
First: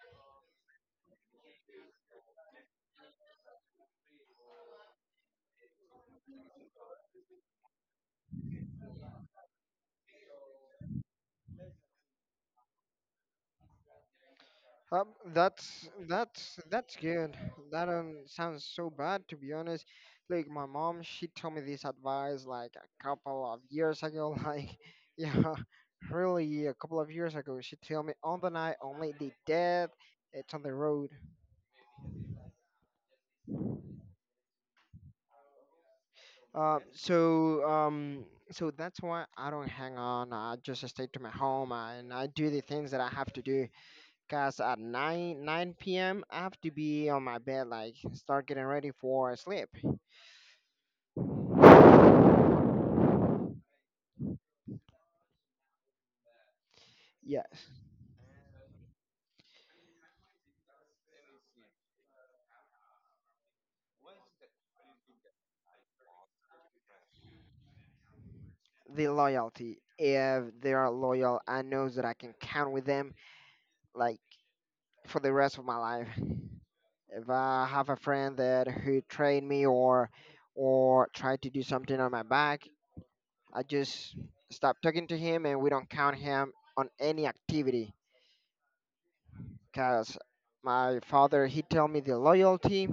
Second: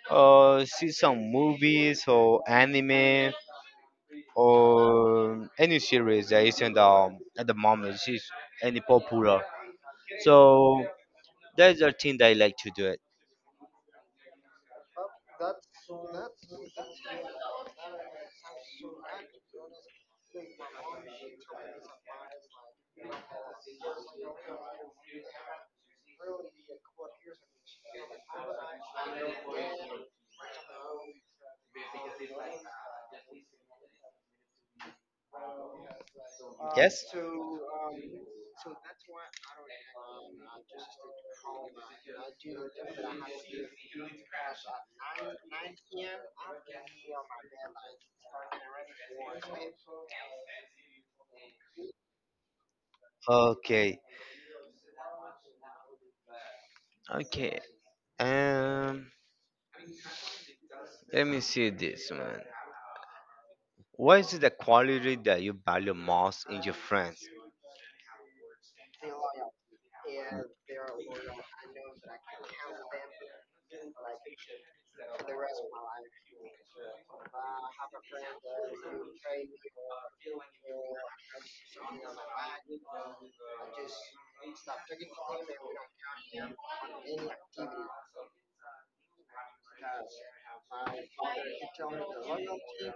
Speaker 1: See some movies or anime or any series that isn't at the moment is any popular. So that's the thing that I like to do it.
Speaker 2: Um, that's good. That don't sound so bad, to be honest. Like, my mom, she told me this advice like a couple of years ago. Like, yeah, really a couple of years ago. She told me on the night only the dead. It's on the road. Um,
Speaker 1: Yes.
Speaker 2: so um, so that's why I don't hang on. I just stay to my home and I do the things that I have to do. Cause at nine p.m. I have to be on my bed, like start getting ready for sleep.
Speaker 1: Okay. Okay.
Speaker 2: Yes,
Speaker 1: Um. Let me see this, man. What is the quality that you value most in your friends?
Speaker 2: the loyalty. If they are loyal, I know that I can count with them, like, for the rest of my life. If I have a friend that who trained me, or try to do something on my back, I just stop talking to him and we don't count him on any activity. Cause my father, he tell me the loyalty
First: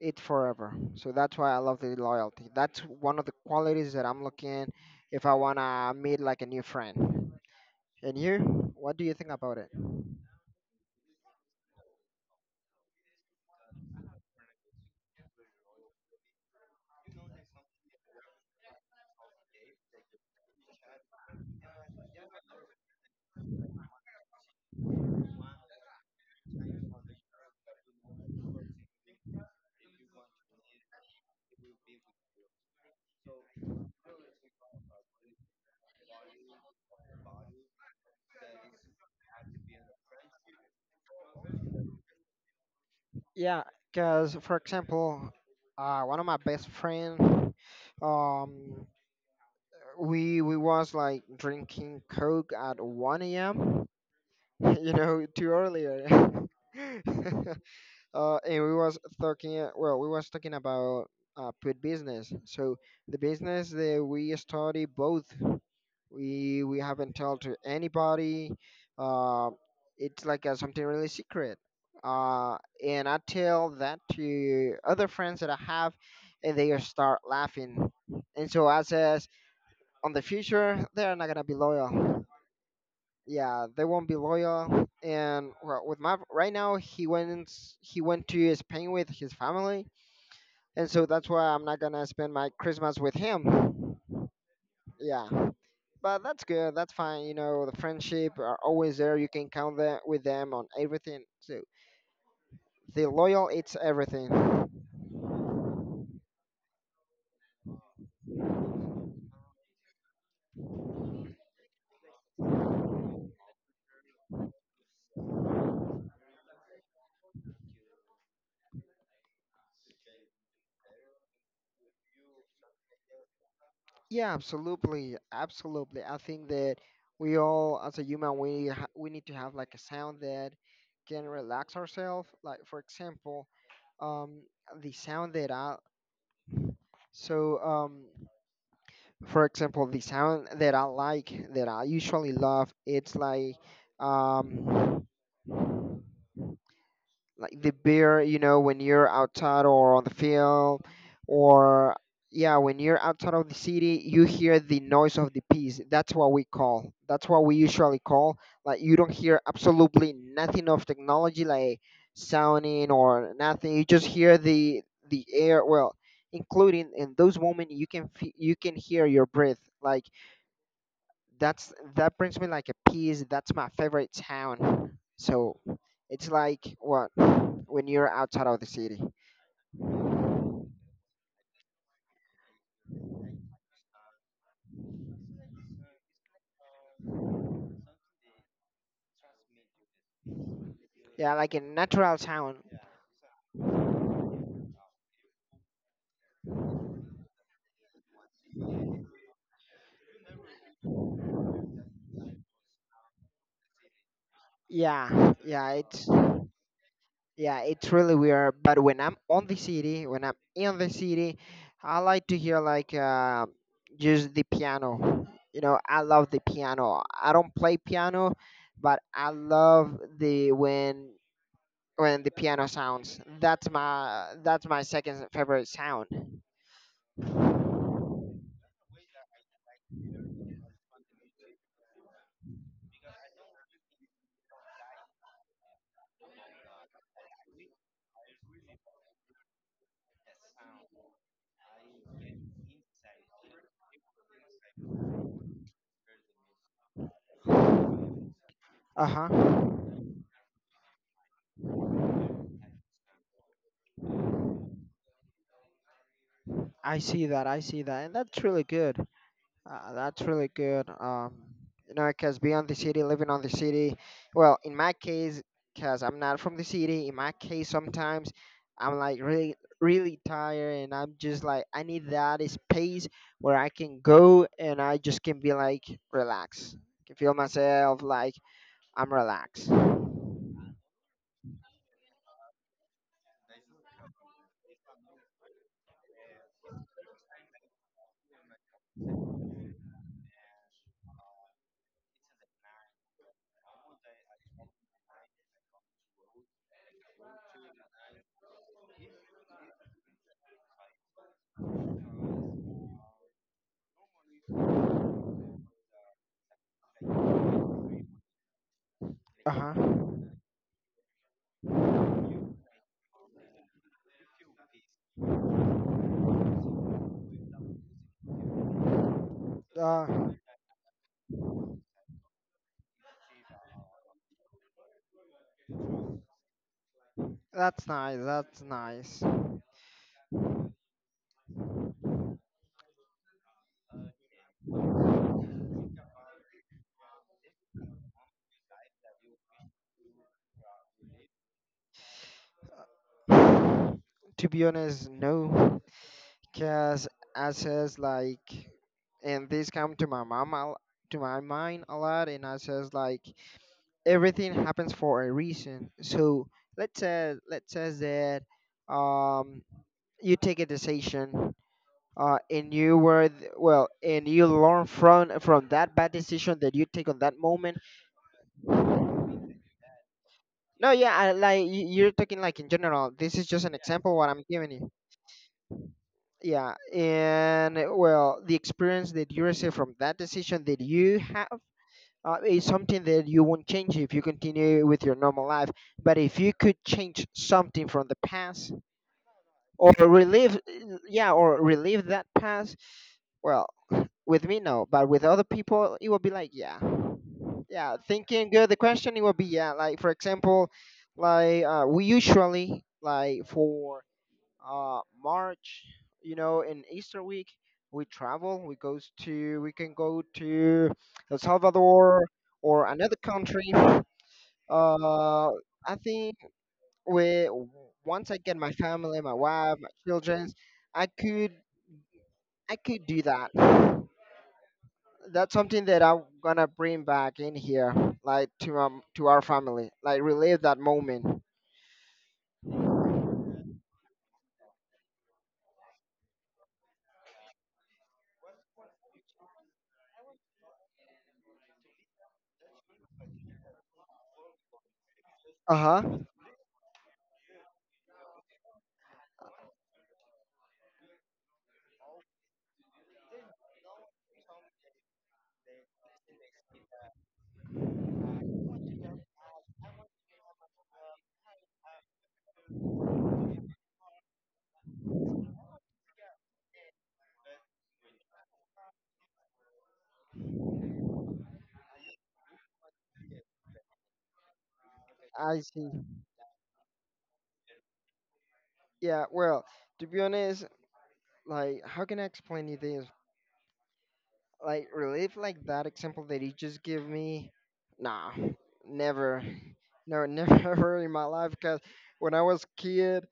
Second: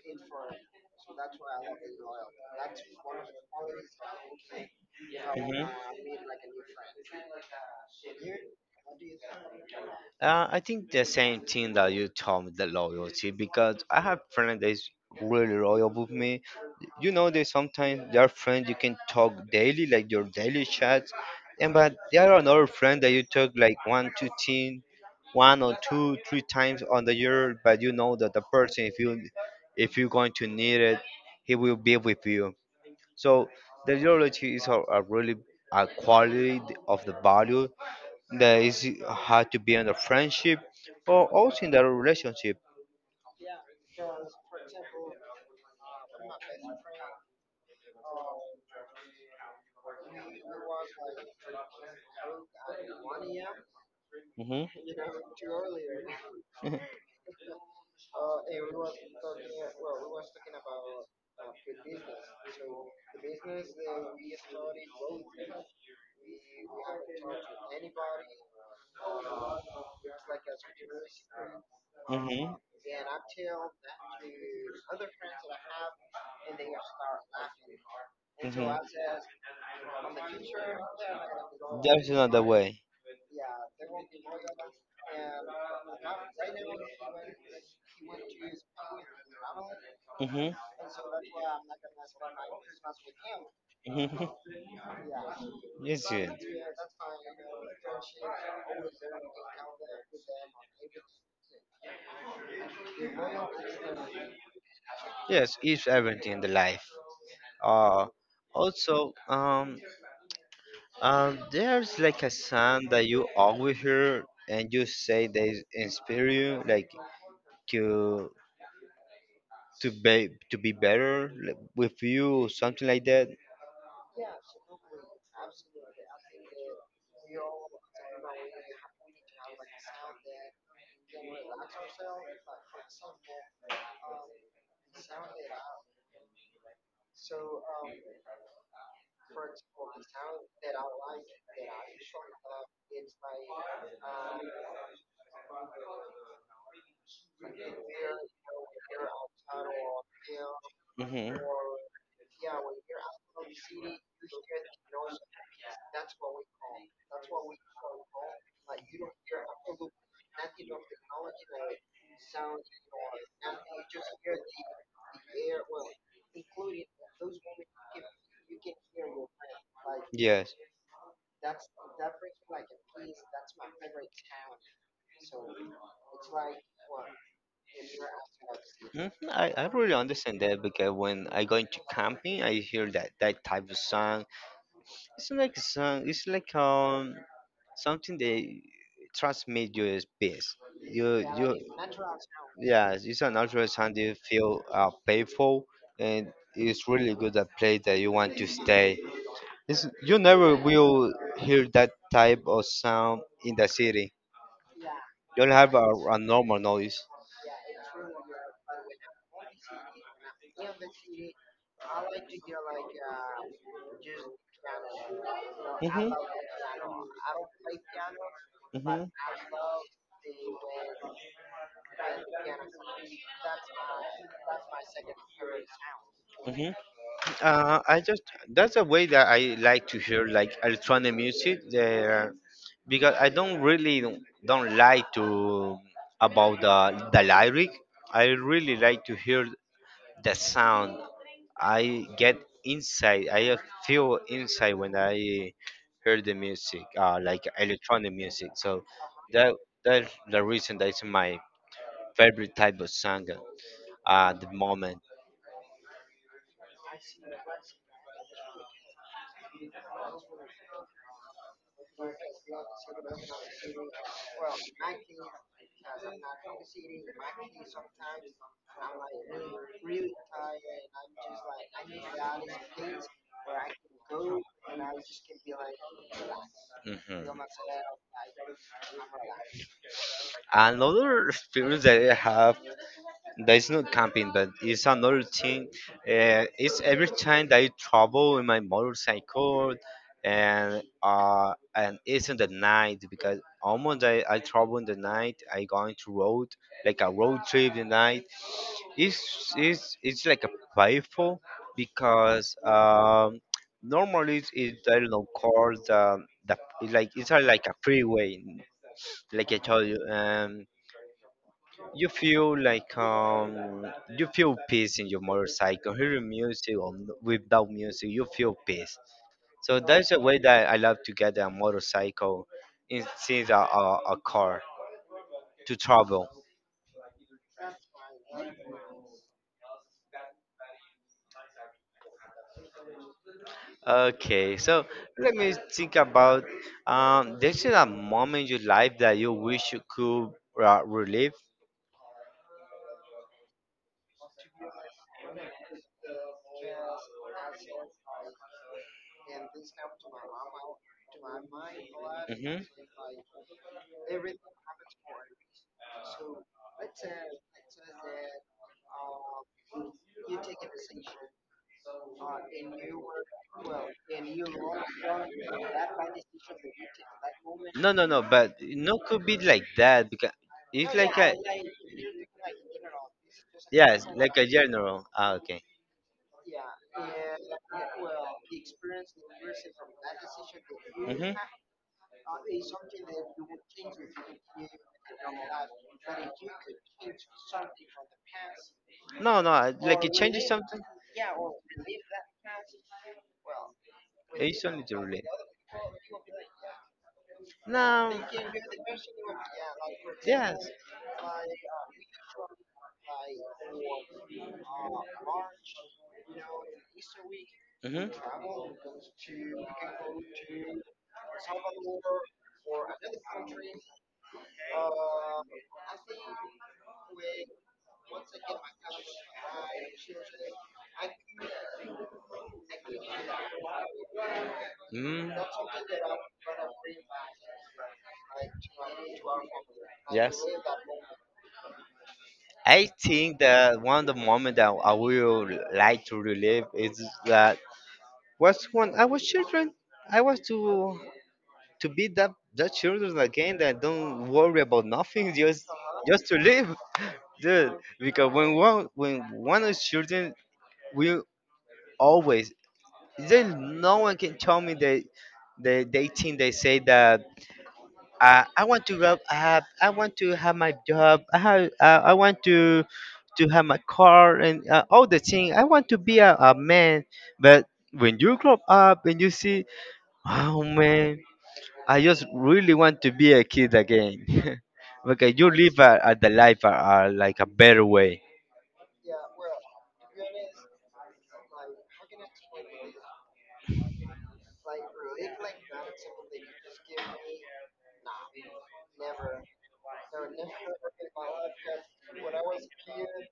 Speaker 2: it forever. So that's why I love the loyalty. That's one of the qualities that I'm looking if I
Speaker 1: Hmm.
Speaker 2: wanna meet like a new friend. And you, what do you think about it?
Speaker 1: I think the same thing that you told me, the loyalty, because I have friends that is really loyal with me. You know, they sometimes they are friends you can talk daily, like your daily chats, and but there are another friend that you talk like one, two, ten, one or two, three times on the year, but you know that the person, if you if you're going to need it, he will be with you. So the ideology is a really a quality of the value that is had to be in the friendship or also in the relationship.
Speaker 2: Yeah, because, for example, one of my best friend, um, we was like drinking coke at 1 a.m.
Speaker 1: Hmm.
Speaker 2: You know, too earlier.
Speaker 1: Hmm.
Speaker 2: And we was talking. Well, we was talking about put business. So the business that we study both, we haven't told to anybody, uh, it's like something really secret,
Speaker 1: Hmm.
Speaker 2: uh, and I tell that to other friends that I have, and they start laughing. And so I says, on the future they're not gonna be
Speaker 1: There's
Speaker 2: loyal.
Speaker 1: another way.
Speaker 2: Yeah, they won't be loyal. And, well, with my right now, he went to Spain with his family.
Speaker 1: Hmm.
Speaker 2: And so that's why I'm not gonna spend my Christmas with him.
Speaker 1: Hmm.
Speaker 2: Yeah.
Speaker 1: Yes,
Speaker 2: But
Speaker 1: yes.
Speaker 2: that's good. That's fine. The friendship are always there. You can count that with them on everything. So the loyal, it's everything.
Speaker 1: Yes, it's everything in the life. Uh, also, um, there's like a song that you always hear, and you say they inspire you, like to to be better like, with you, something like that.
Speaker 2: Yeah, absolutely, absolutely. I think that we all, as a human, we need to have like a sound that can relax ourselves. Like, for example, um, the sound that I so for example, the sound that I like, that I usually love, it's um. like the beer, when you're outside or on the field,
Speaker 1: Hmm.
Speaker 2: or, yeah, when you're outside of the city you hear the noise of the peas. That's what we usually call, like, you don't hear absolutely nothing of technology, like, sounding or nothing. You just hear the air. Well, including in those moments you can you can hear your breath, like,
Speaker 1: Yes.
Speaker 2: that brings me like a peace. That's my favorite town. So it's like, what, when you're outside of the city.
Speaker 1: Hmm. I really understand that because when I go into camping, I hear that that type of song. It's like a song. It's like something that transmit you as peace. You
Speaker 2: Yeah, like
Speaker 1: you.
Speaker 2: a natural town.
Speaker 1: Yes, it's an ultra sound you feel playful, and it's really good a place that you want to stay. It's, you never will hear that type of sound in the city.
Speaker 2: Yeah,
Speaker 1: You'll have a normal noise.
Speaker 2: yeah, it's really weird. But when I'm on the city, when I'm in the city, I like to hear like just the piano. I
Speaker 1: Hmm.
Speaker 2: love the piano. I don't play piano, but I
Speaker 1: Hmm.
Speaker 2: love the when the piano sounds. That's my second favorite sound.
Speaker 1: Hmm. I just that's a way that I like to hear like electronic music there because I don't really don't like to about the lyric. I really like to hear the sound. I get inside. I feel inside when I hear the music, like electronic music. So
Speaker 2: Uh
Speaker 1: that
Speaker 2: huh.
Speaker 1: that's the reason that's my favorite type of song at the moment.
Speaker 2: I see that. I see that, and that's really good. That's really good. Because, beyond the city, living on the city. Well, in my case, because I'm not from the city. In my case, sometimes I'm like really really tired, and I'm just like I need that space where I can go and I just can be like relaxed. Can feel
Speaker 1: Hmm.
Speaker 2: myself like I'm relaxed.
Speaker 1: Another experience that I have that is not camping, but it's another thing. It's every time that I travel in my motorcycle, and it's in the night because almost I travel in the night. I going to road like a road trip in the night. It's like a playful because normally it's I don't know cars that it's like like a freeway,
Speaker 2: Uh
Speaker 1: like I
Speaker 2: huh.
Speaker 1: told you. You feel like you feel peace in your motorcycle, hearing music or without music, you feel peace. So that's the
Speaker 2: Uh,
Speaker 1: way that I love to get a motorcycle instead of a car to travel.
Speaker 2: that's nice. That's nice.
Speaker 1: Okay, so let me think about there's a moment in your life that you wish you could relive.
Speaker 2: To be honest, no, because I says, like, and this come to to my mind a lot, and I
Speaker 1: hmm
Speaker 2: says, like, everything happens for a reason. So let's say that um you take a decision. And you were th- well, and you learn from that bad decision that you take on that moment.
Speaker 1: no, but no could be like that because
Speaker 2: No,
Speaker 1: it's like
Speaker 2: yeah,
Speaker 1: a
Speaker 2: you're talking like in general. This is just an
Speaker 1: Yes,
Speaker 2: example what
Speaker 1: like
Speaker 2: I'm
Speaker 1: a
Speaker 2: giving you.
Speaker 1: general. Ah, okay.
Speaker 2: Yeah, and well, the experience that you receive from that decision that you
Speaker 1: hmm
Speaker 2: have, is something that you won't change if you continue with your normal life. But if you could change something from the past
Speaker 1: No, no, I-
Speaker 2: or
Speaker 1: like it changes
Speaker 2: relive,
Speaker 1: something.
Speaker 2: yeah, or relive that past, well, with me,
Speaker 1: It's only
Speaker 2: no.
Speaker 1: to
Speaker 2: But with
Speaker 1: relate.
Speaker 2: other people, it will be like, yeah, yeah.
Speaker 1: No.
Speaker 2: Thinking good, the question, it will be, yeah. Like, for
Speaker 1: Yes.
Speaker 2: example, like, we usually, like, for March, in Easter week, we
Speaker 1: hmm
Speaker 2: travel. We can go to El Salvador or another country. Uh, I think we once I get my family, my wife, my children, I could I could do that.
Speaker 1: Mm.
Speaker 2: That's something that I'm gonna bring back in here, like, to to our family, like,
Speaker 1: Yeah.
Speaker 2: relive that moment.
Speaker 1: I
Speaker 2: Uh
Speaker 1: think that one of the moment that I will like to relive is that was when I was children. I was to be that children again that don't worry about nothing, just
Speaker 2: huh.
Speaker 1: just to live, dude, because when one is children, we always, there's no one can tell me that they think, they say that, I want to have I want to have my job I have, I want to have my car and all the thing I want to be a man, but when you grow up and you see, oh man, I just really want to be a kid again. Because you
Speaker 2: I
Speaker 1: live
Speaker 2: see.
Speaker 1: a the life are like a better way.
Speaker 2: Yeah. Well, to be honest, like, how can I explain you this? Like, relief like that example that you just give me, nah, never. No, never in my life. Cause when I was kid,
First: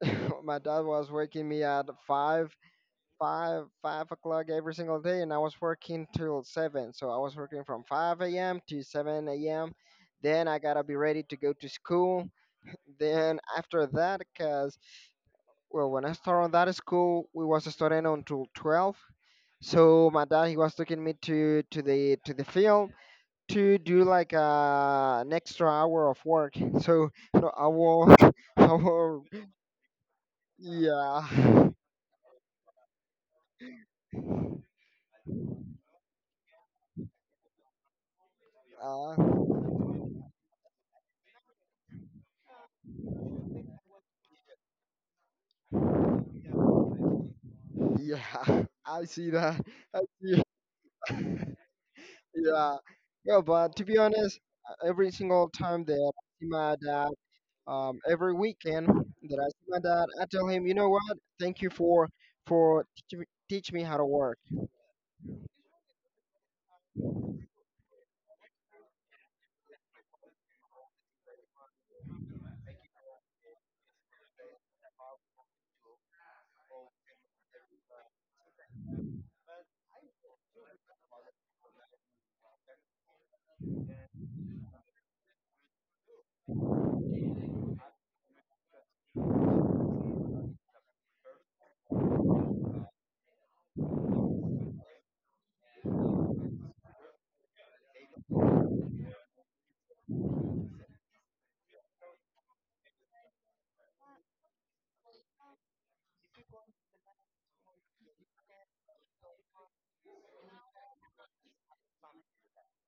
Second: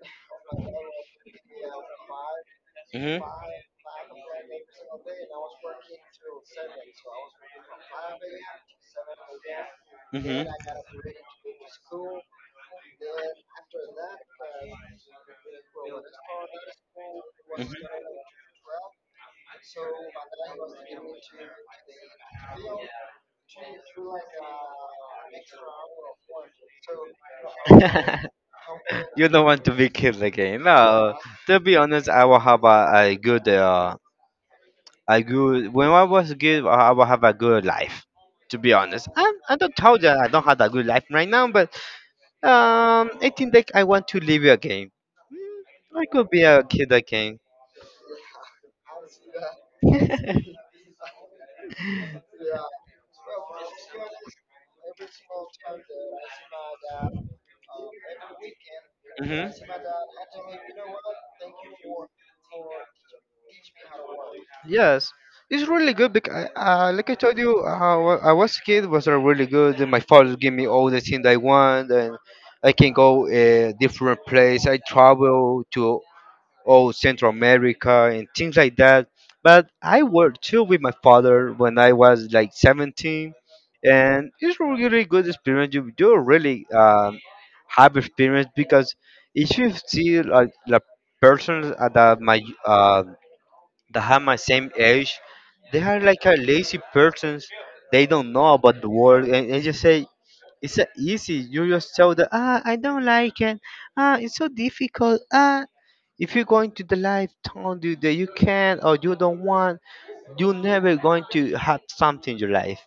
Speaker 2: my dad was waking me at five,
Speaker 1: hmm
Speaker 2: five, five o'clock every single day, and I was working till seven. So I was working from 5 a.m. to 7 a.m.
Speaker 1: hmm
Speaker 2: Then I gotta be ready to go to school. Then after that, cause, well, when I started on that school, we was studying until 12. So my dad, he was taking me to the field to do like an extra hour of work. So, no, I will I will,
Speaker 1: you don't want to be killed again. No,
Speaker 2: yeah,
Speaker 1: to be honest, I will have a good I grew when I was a kid. I will have a good life. To be honest, I
Speaker 2: uh,
Speaker 1: I don't tell that I don't have a good life right now, but I think that I want to live it again. I could be a kid again.
Speaker 2: yeah. I see that. I see. yeah, yeah. But, to be honest, every single time that I see my dad, every weekend that I
Speaker 1: hmm
Speaker 2: see my dad, I tell him, you know what? Thank you for teach me how to work.
Speaker 1: Yes, it's really good because, like I told you, how I was a kid was really good. And my father gave me all the things I want, and I can go different place. I travel to oh Central America and things like that. But I worked too with my father when I was like 17, and it's a really good experience. You do really have experience because if you see like the persons at that my that have my same age, they are like a lazy persons. They don't know about the world and, they just say it's a easy. You just tell them, ah, I don't like it. Ah, it's so difficult. Ah, if you're going to the life told you that you can or you don't want, you're never going to have something in your life,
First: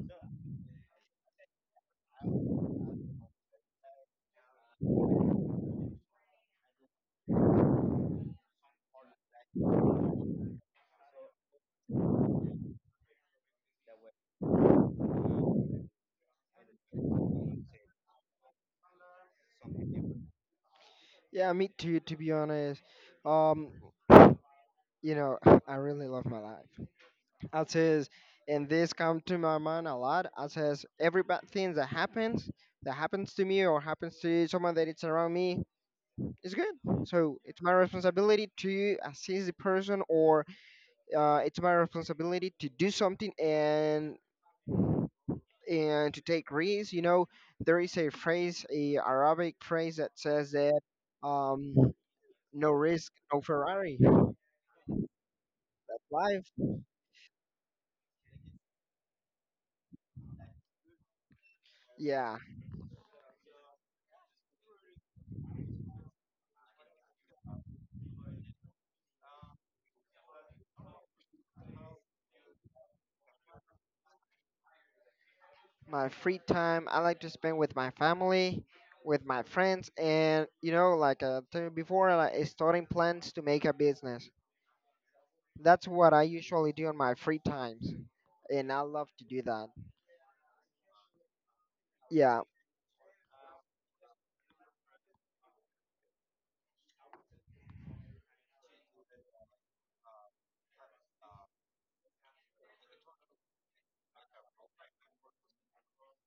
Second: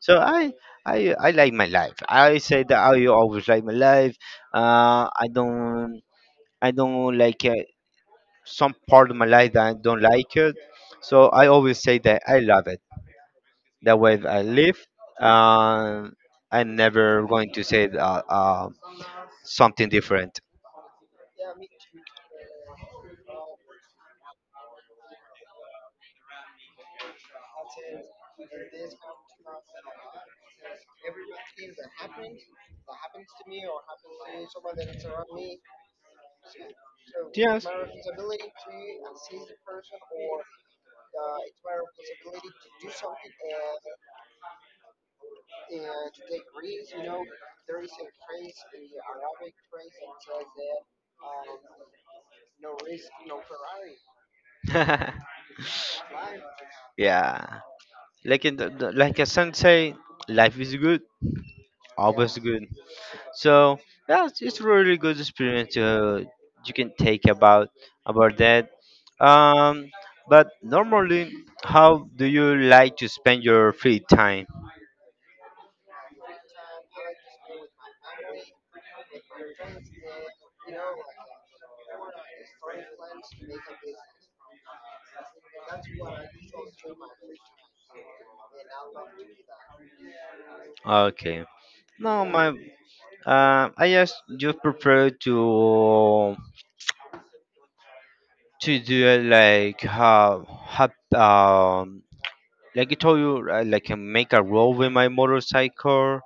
Speaker 1: so I like my life. I say that I always like my life. Uh i don't i don't like some part of my life that I don't like it, so I always say that I love it, that way I live. Uh, I'm never going to say that, something different.
Speaker 2: Yeah, me too. To be honest, um, you know, I really love my life. I says, and this come to my mind a lot. I says, every bad thing that happens to me or happens to someone that it's around me, is good. So it's
Speaker 1: Yes.
Speaker 2: my responsibility to assist the person, or it's my responsibility to do something and to take risks. There is a phrase, a Arabic phrase that says that, um, no risk, no Ferrari. That's life.
Speaker 1: Yeah, like in the like a sensei, life is good,
Speaker 2: Yeah,
Speaker 1: always good. So yeah, it's really good experience, you can take about that. Um, but normally, how do you like to spend your free time?
Speaker 2: my free time I like to spend with my family, with my friends, and, like I told you before, like, is starting plans to make a business. That's what I usually do on my free times, and I love to do that.
Speaker 1: Okay. No,
Speaker 2: Yeah.
Speaker 1: my I just prefer to do it like how um like I told you, right, like I make a roll with my motorcycle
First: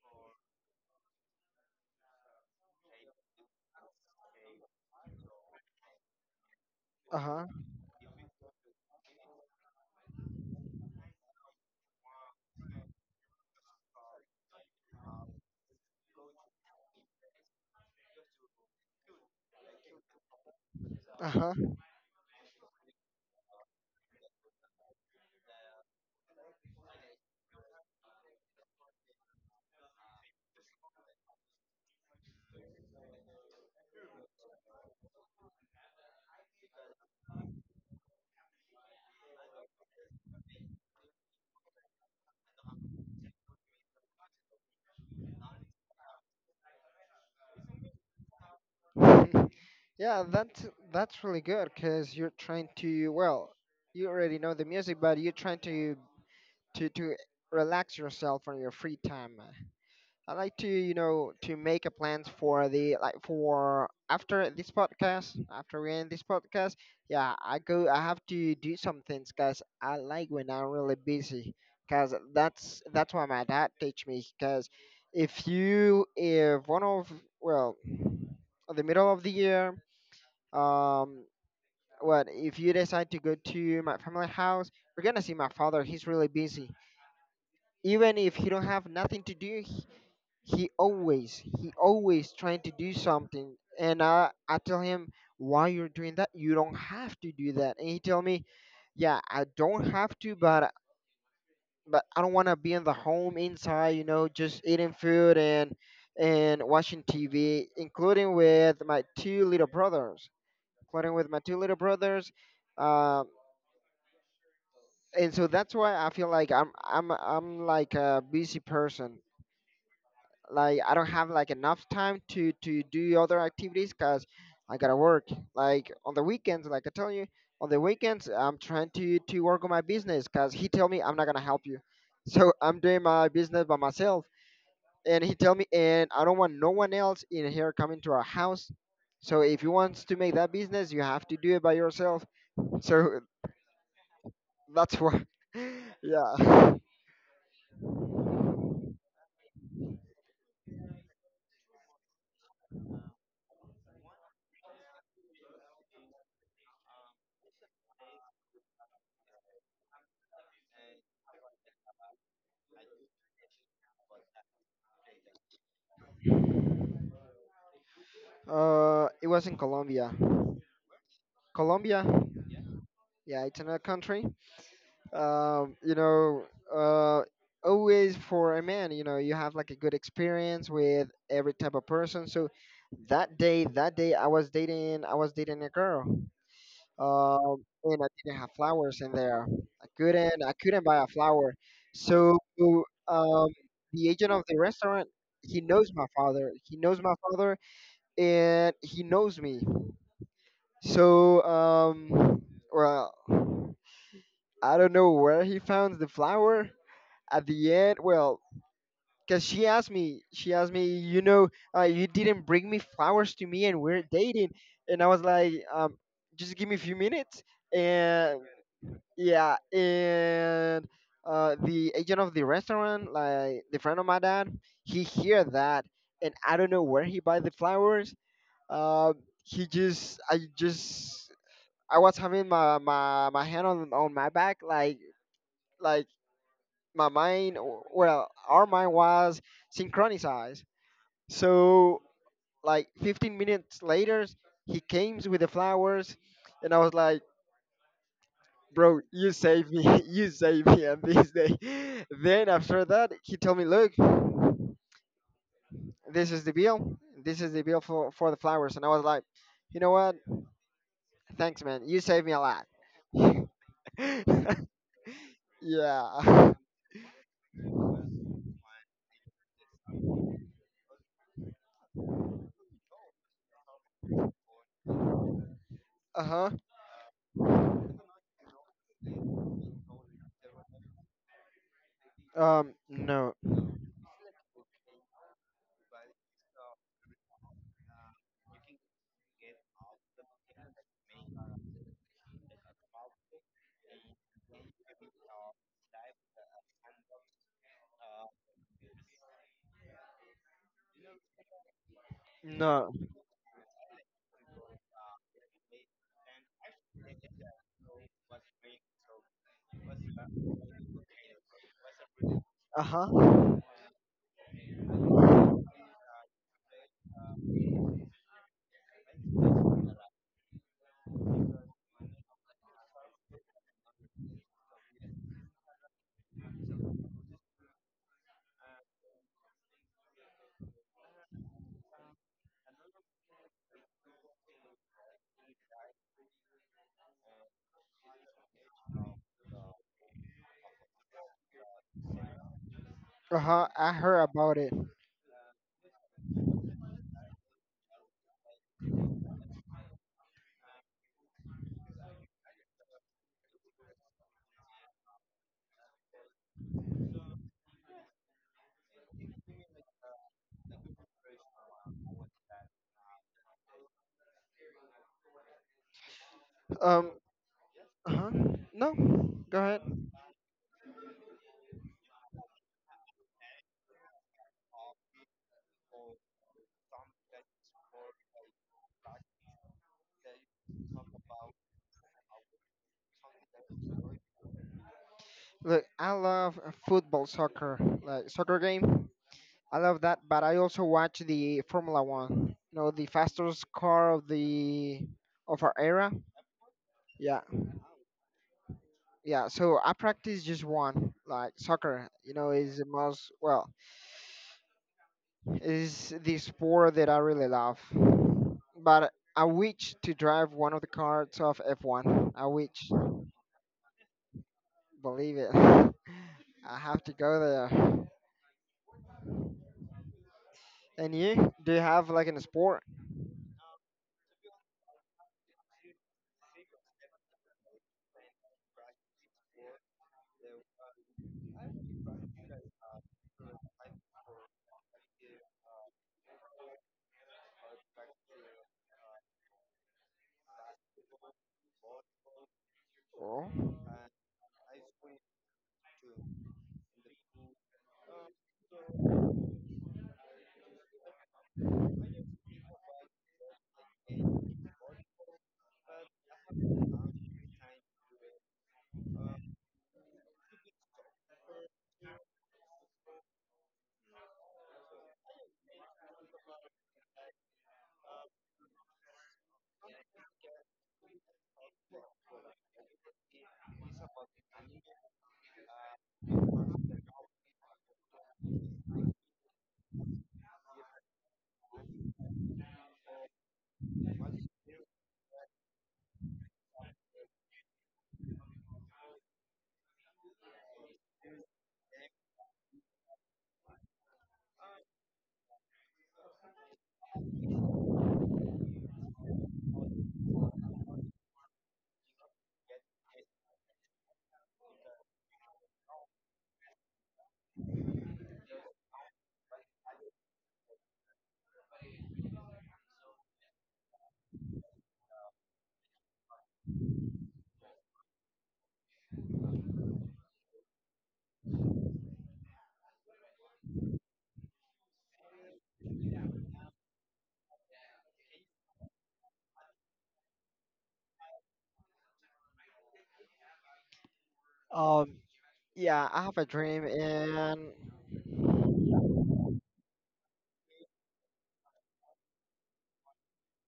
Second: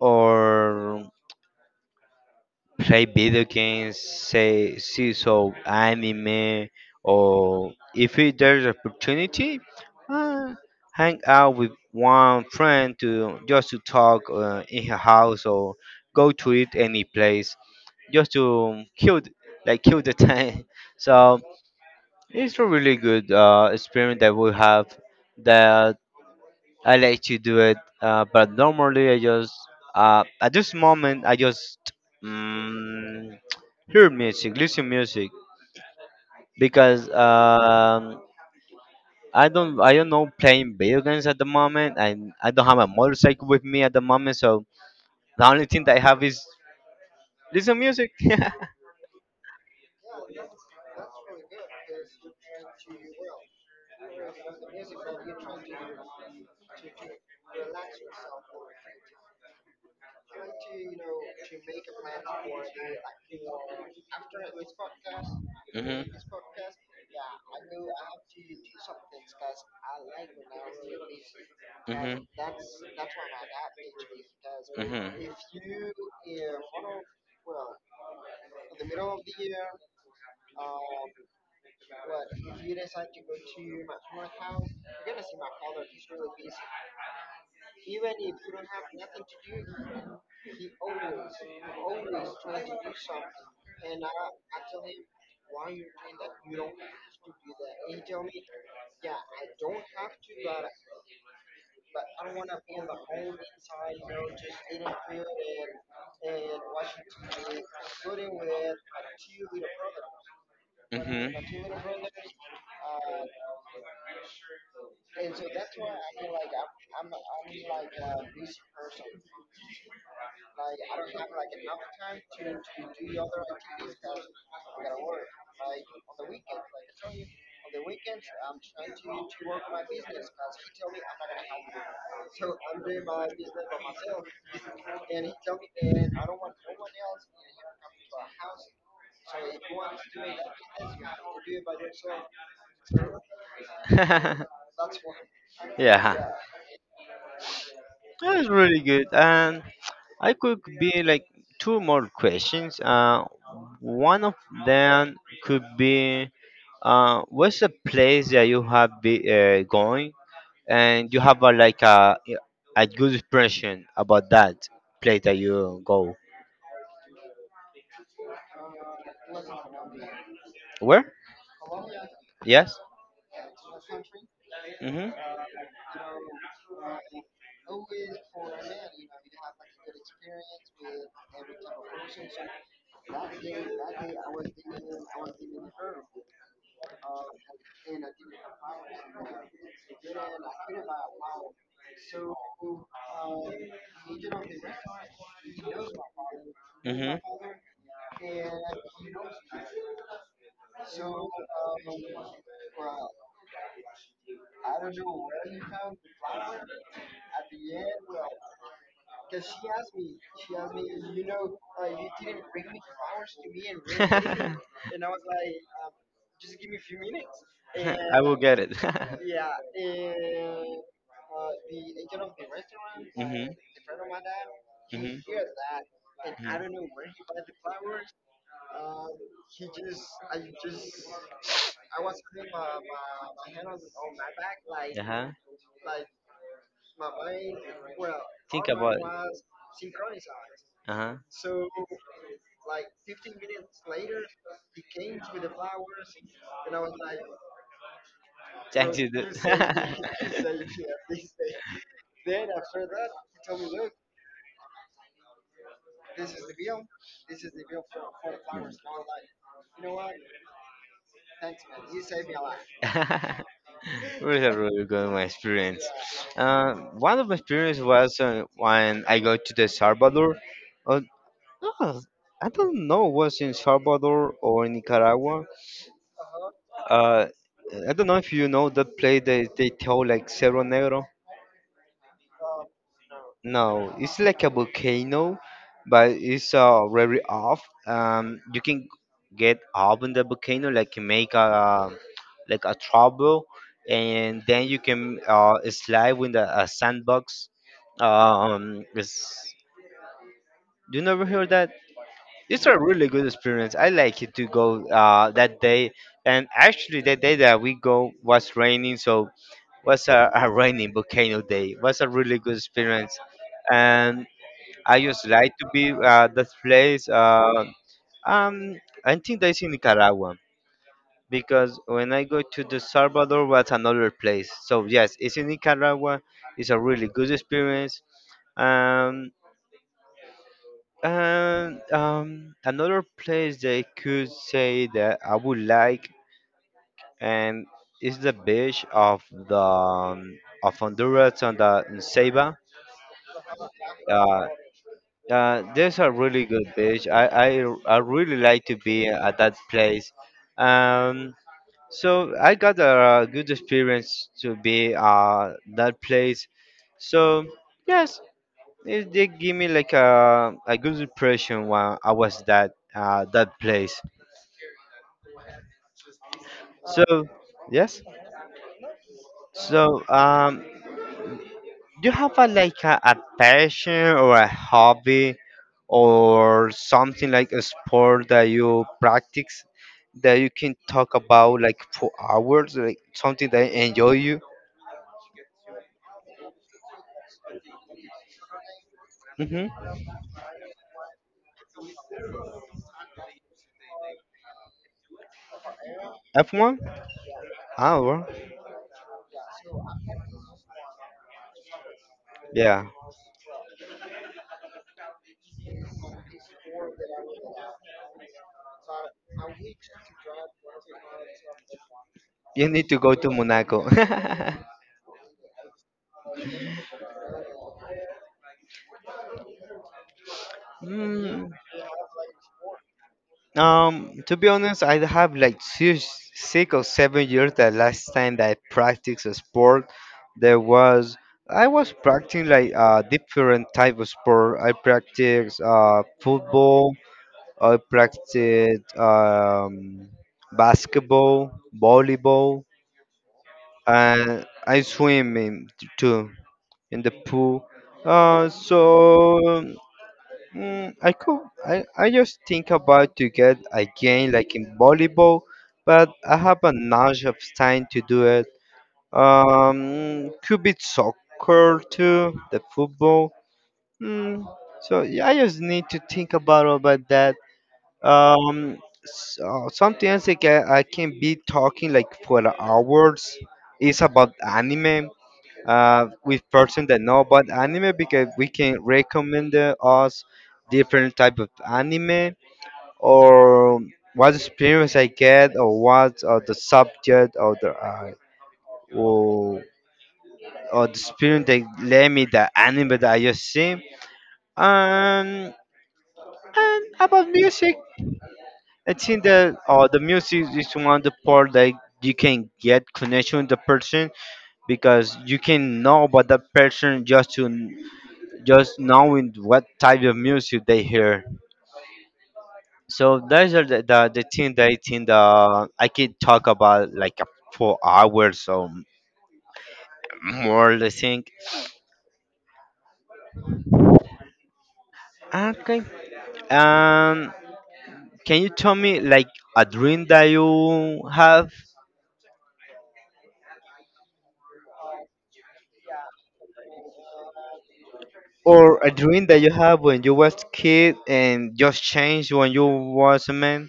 Speaker 1: or play video games, say see so anime,
Speaker 2: Uh huh.
Speaker 1: or if it, there's opportunity, uh, hang out with one friend to just to talk in her house or go to it any place just to like kill the time. So
Speaker 2: Uh
Speaker 1: it's a really good experience that we have. That. I like to do it, but normally I just at this moment I just mm, hear music, listen music because I don't know playing video games at the moment and I don't have a motorcycle with me at the moment, so the only thing that I have is listen music.
Speaker 2: huh. yeah, that's really good because you're trying to well, you already know the music, but you're trying to relax yourself on your free time. I like to, to make a plans for the like for after this podcast, after we
Speaker 1: hmm
Speaker 2: end this podcast. Yeah, I go. I have to do some things, cause I like when I'm really busy, cause
Speaker 1: hmm
Speaker 2: that's what my dad teach me. Cause if you, if one of, well, the middle of the year, um, what if you decide to go to my family house? We're gonna see my father. He's really busy. Even if he don't have nothing to do, he always trying to do something. And I tell him, why you're doing that? You don't have to do that. And he tell me, yeah, I don't have to, but I don't want to be in the home inside, just eating food and watching TV, including with my two little brothers
Speaker 1: hmm
Speaker 2: including with my two little
Speaker 1: hmm
Speaker 2: brothers um and so that's why I feel like I'm like a busy person. Like, I don't have like enough time to do other activities because I gotta work. Like, on the weekends, like I tell you, on the weekends I'm trying to work on my business because he tell me I'm not gonna help you, so I'm doing my business by myself. And he tell me, and I don't want no one else in here coming to our house. So if you want to make that business, you have to do it by yourself. So that's why.
Speaker 1: yeah,
Speaker 2: yeah.
Speaker 1: that was really good and. I could be like two more questions. One of them could be what's the place that you have been going and you have a, like a good impression about that place that you go.
Speaker 2: It was in Colombia.
Speaker 1: Where?
Speaker 2: Colombia,
Speaker 1: Yes.
Speaker 2: yeah, it's another country.
Speaker 1: Mm-hmm.
Speaker 2: um, you know, uh, always for a man, you have like a good experience with every type of person. So I was dating a girl, and I didn't have flowers in there. I couldn't buy a flower. So, um, the agent of the restaurant, he knows my father. And he knows me. So, well, I don't know where he found the flower, at the end, well, because
Speaker 1: Mm-hmm.
Speaker 2: you didn't bring me flowers to me, and we're dating, and I was like, just give me a few minutes,
Speaker 1: I will and
Speaker 2: and,
Speaker 1: get it.
Speaker 2: yeah, and the agent of the restaurant,
Speaker 1: Mhm.
Speaker 2: like the friend of my dad, he
Speaker 1: Mhm.
Speaker 2: hear that, and I don't know
Speaker 1: Mhm.
Speaker 2: where he buy the flowers. Uh, he just, I was having my
Speaker 1: My.
Speaker 2: my, my hand on my back, like,
Speaker 1: Uh huh.
Speaker 2: like my mind well, our
Speaker 1: Think
Speaker 2: mind
Speaker 1: about it.
Speaker 2: was synchronized,
Speaker 1: Uh huh.
Speaker 2: so like 15 minutes later he came with the flowers, and I was like,
Speaker 1: Thank
Speaker 2: bro,
Speaker 1: you.
Speaker 2: you saved me. You saved me on this day. Then after that he told me, look, this is the bill this is the bill for the flowers. And I was like, you know what, thanks, man, you saved me a lot.
Speaker 1: Save me. Where is really good my experience?
Speaker 2: yeah.
Speaker 1: One of my experience was when I go to the Salvador. Uh, no, I don't know was in Salvador or in Nicaragua.
Speaker 2: uh-huh.
Speaker 1: Uh, I don't know if you know that play that they tell like Cerro Negro.
Speaker 2: No,
Speaker 1: No, it's like a volcano, but it's very off. You can get up in the volcano, like you make a like a trouble, and then you can slide with the a sandbox. It's, you never heard that? It's a
Speaker 2: no.
Speaker 1: really good experience. I like it to go that day, and actually that day that we go was raining, so was a rainy volcano day. Was a really good
Speaker 2: Uh
Speaker 1: experience,
Speaker 2: huh.
Speaker 1: and I just like to be that place. Um, I think that's in Nicaragua because when I go to the Salvador, was another place. So yes, it's in Nicaragua. It's a really good experience. Um, and another place they could say that I would like and is the beach of the of Honduras on the in Ceiba.
Speaker 2: Uh huh. I heard
Speaker 1: Uh,
Speaker 2: about it.
Speaker 1: there's a really good beach. I really like to be at that place. Um, so I got a, good experience to be that place. So yes, it did give me like a good impression when I was that that place.
Speaker 2: Um.
Speaker 1: So yes.
Speaker 2: Uh huh. No. Go ahead.
Speaker 1: So do you have a like a passion or a hobby or something like a sport that you practice that you can talk about like for hours, like something that enjoy you?
Speaker 2: Look, I love, football, soccer, like soccer game.
Speaker 1: Mm-hmm.
Speaker 2: I love that, but I also watch the Formula One. The fastest car of the of our era.
Speaker 1: F1?
Speaker 2: Yeah,
Speaker 1: Ah, well,
Speaker 2: yeah. So I practice just one, like soccer.
Speaker 1: yeah.
Speaker 2: Is the sport that I really love. But I wish to drive one of the cars of F1. I
Speaker 1: You need
Speaker 2: wish,
Speaker 1: to go to Monaco.
Speaker 2: believe it. I have to go there. And
Speaker 1: Mm.
Speaker 2: you? Do you have like an sport?
Speaker 1: To be honest, I have like 6 or 7 years. The last time that I practiced a sport, there was I was practicing like different type of sport. I practiced football. I practiced basketball, volleyball,
Speaker 2: Oh.
Speaker 1: and I swim in, too in the pool. So mm, I could. I just think about to get again like in volleyball, but I have a nudge of time to do it. Could be soccer too, the football. Mm, so yeah, I just need to think about that. Um, so something else like I can be talking like for hours is about anime with person that know about anime because we can recommend us different type of anime or what experience I get or what or the subject or the or, or the experience they let me the anime that I just see. Um, and about music, I think that the music is one of the part that you can get connection with the person because you can know about that person just to just knowing what type of music they hear. So those are the thing that I think that I could talk about like a 4 hours or more. I think. Okay. Um, can you tell me like a dream that you have,
Speaker 2: Yeah, I have a dream, and,
Speaker 1: or a dream that you have when you was kid and just changed when you was a man?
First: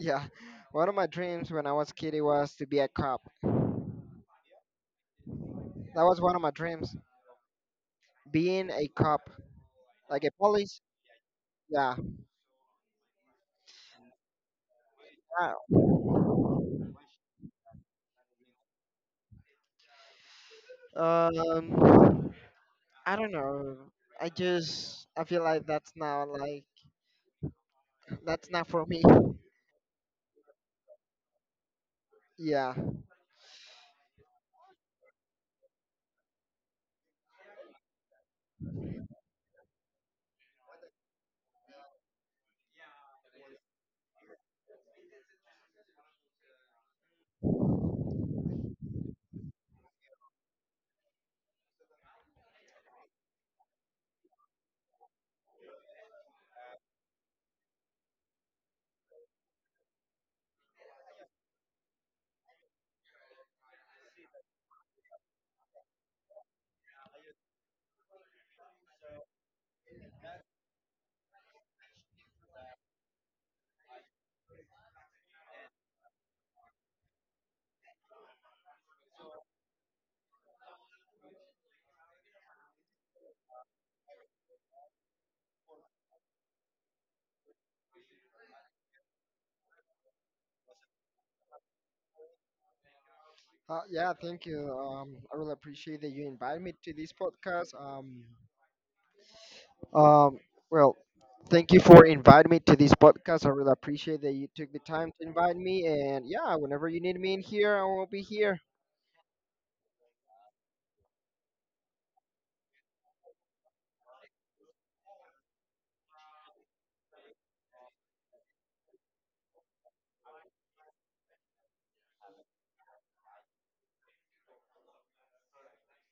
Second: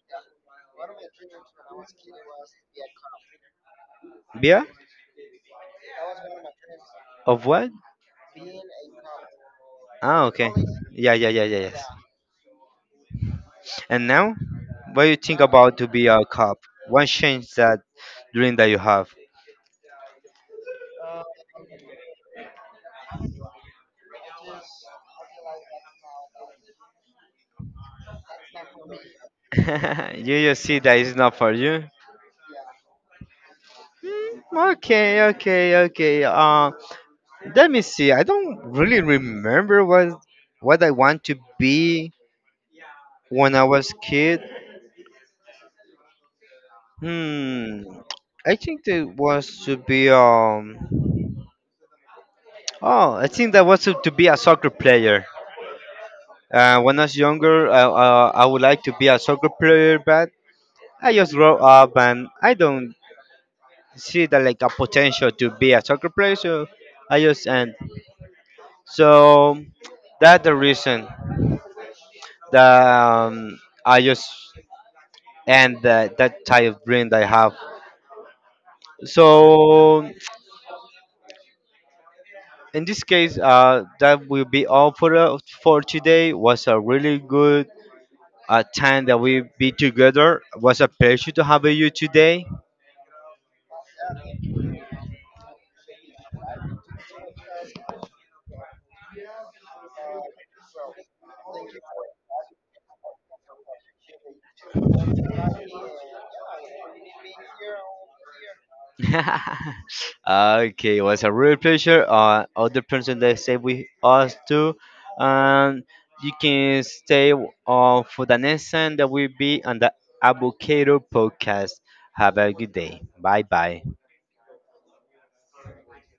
Speaker 2: yeah, one of my dreams when I was a kid it was to be a cop.
Speaker 1: Yeah.
Speaker 2: That was one of my dreams,
Speaker 1: Of what?
Speaker 2: being a cop, like
Speaker 1: Ah,
Speaker 2: a
Speaker 1: okay.
Speaker 2: police.
Speaker 1: Yeah, yeah, yeah, yeah, yes.
Speaker 2: Yeah.
Speaker 1: And now? What do you think
Speaker 2: I-
Speaker 1: about to be a cop? One change that dream that you have.
Speaker 2: Um, I don't know. I feel like that's not for me.
Speaker 1: You just see that it's not for you.
Speaker 2: Yeah.
Speaker 1: Mm, okay, okay, okay. Let me see. I don't really remember what I want to be when I was kid. Hmm. I think that was to be. Oh, I think that was to be a soccer player. When I was younger, I would like to be a soccer player, but I just grow up and I don't see that like a potential to be a soccer player. So I just and so that's the reason that um, I just and that that type of dream that I have. So in this case, that will be all for today. Was a really good time that we be together. Was a pleasure to have you today.
Speaker 2: Yeah, thank you. I really appreciate that you invited me to this podcast. Um, well, thank you for inviting me to this podcast. I really appreciate that you took the time to invite me. And, yeah, whenever you need me in here, I will be here.
Speaker 1: Okay, it was a real pleasure. Other person that stay with us too, and you can stay for the next time that will be on the Avocado podcast. Have a good day. Bye bye.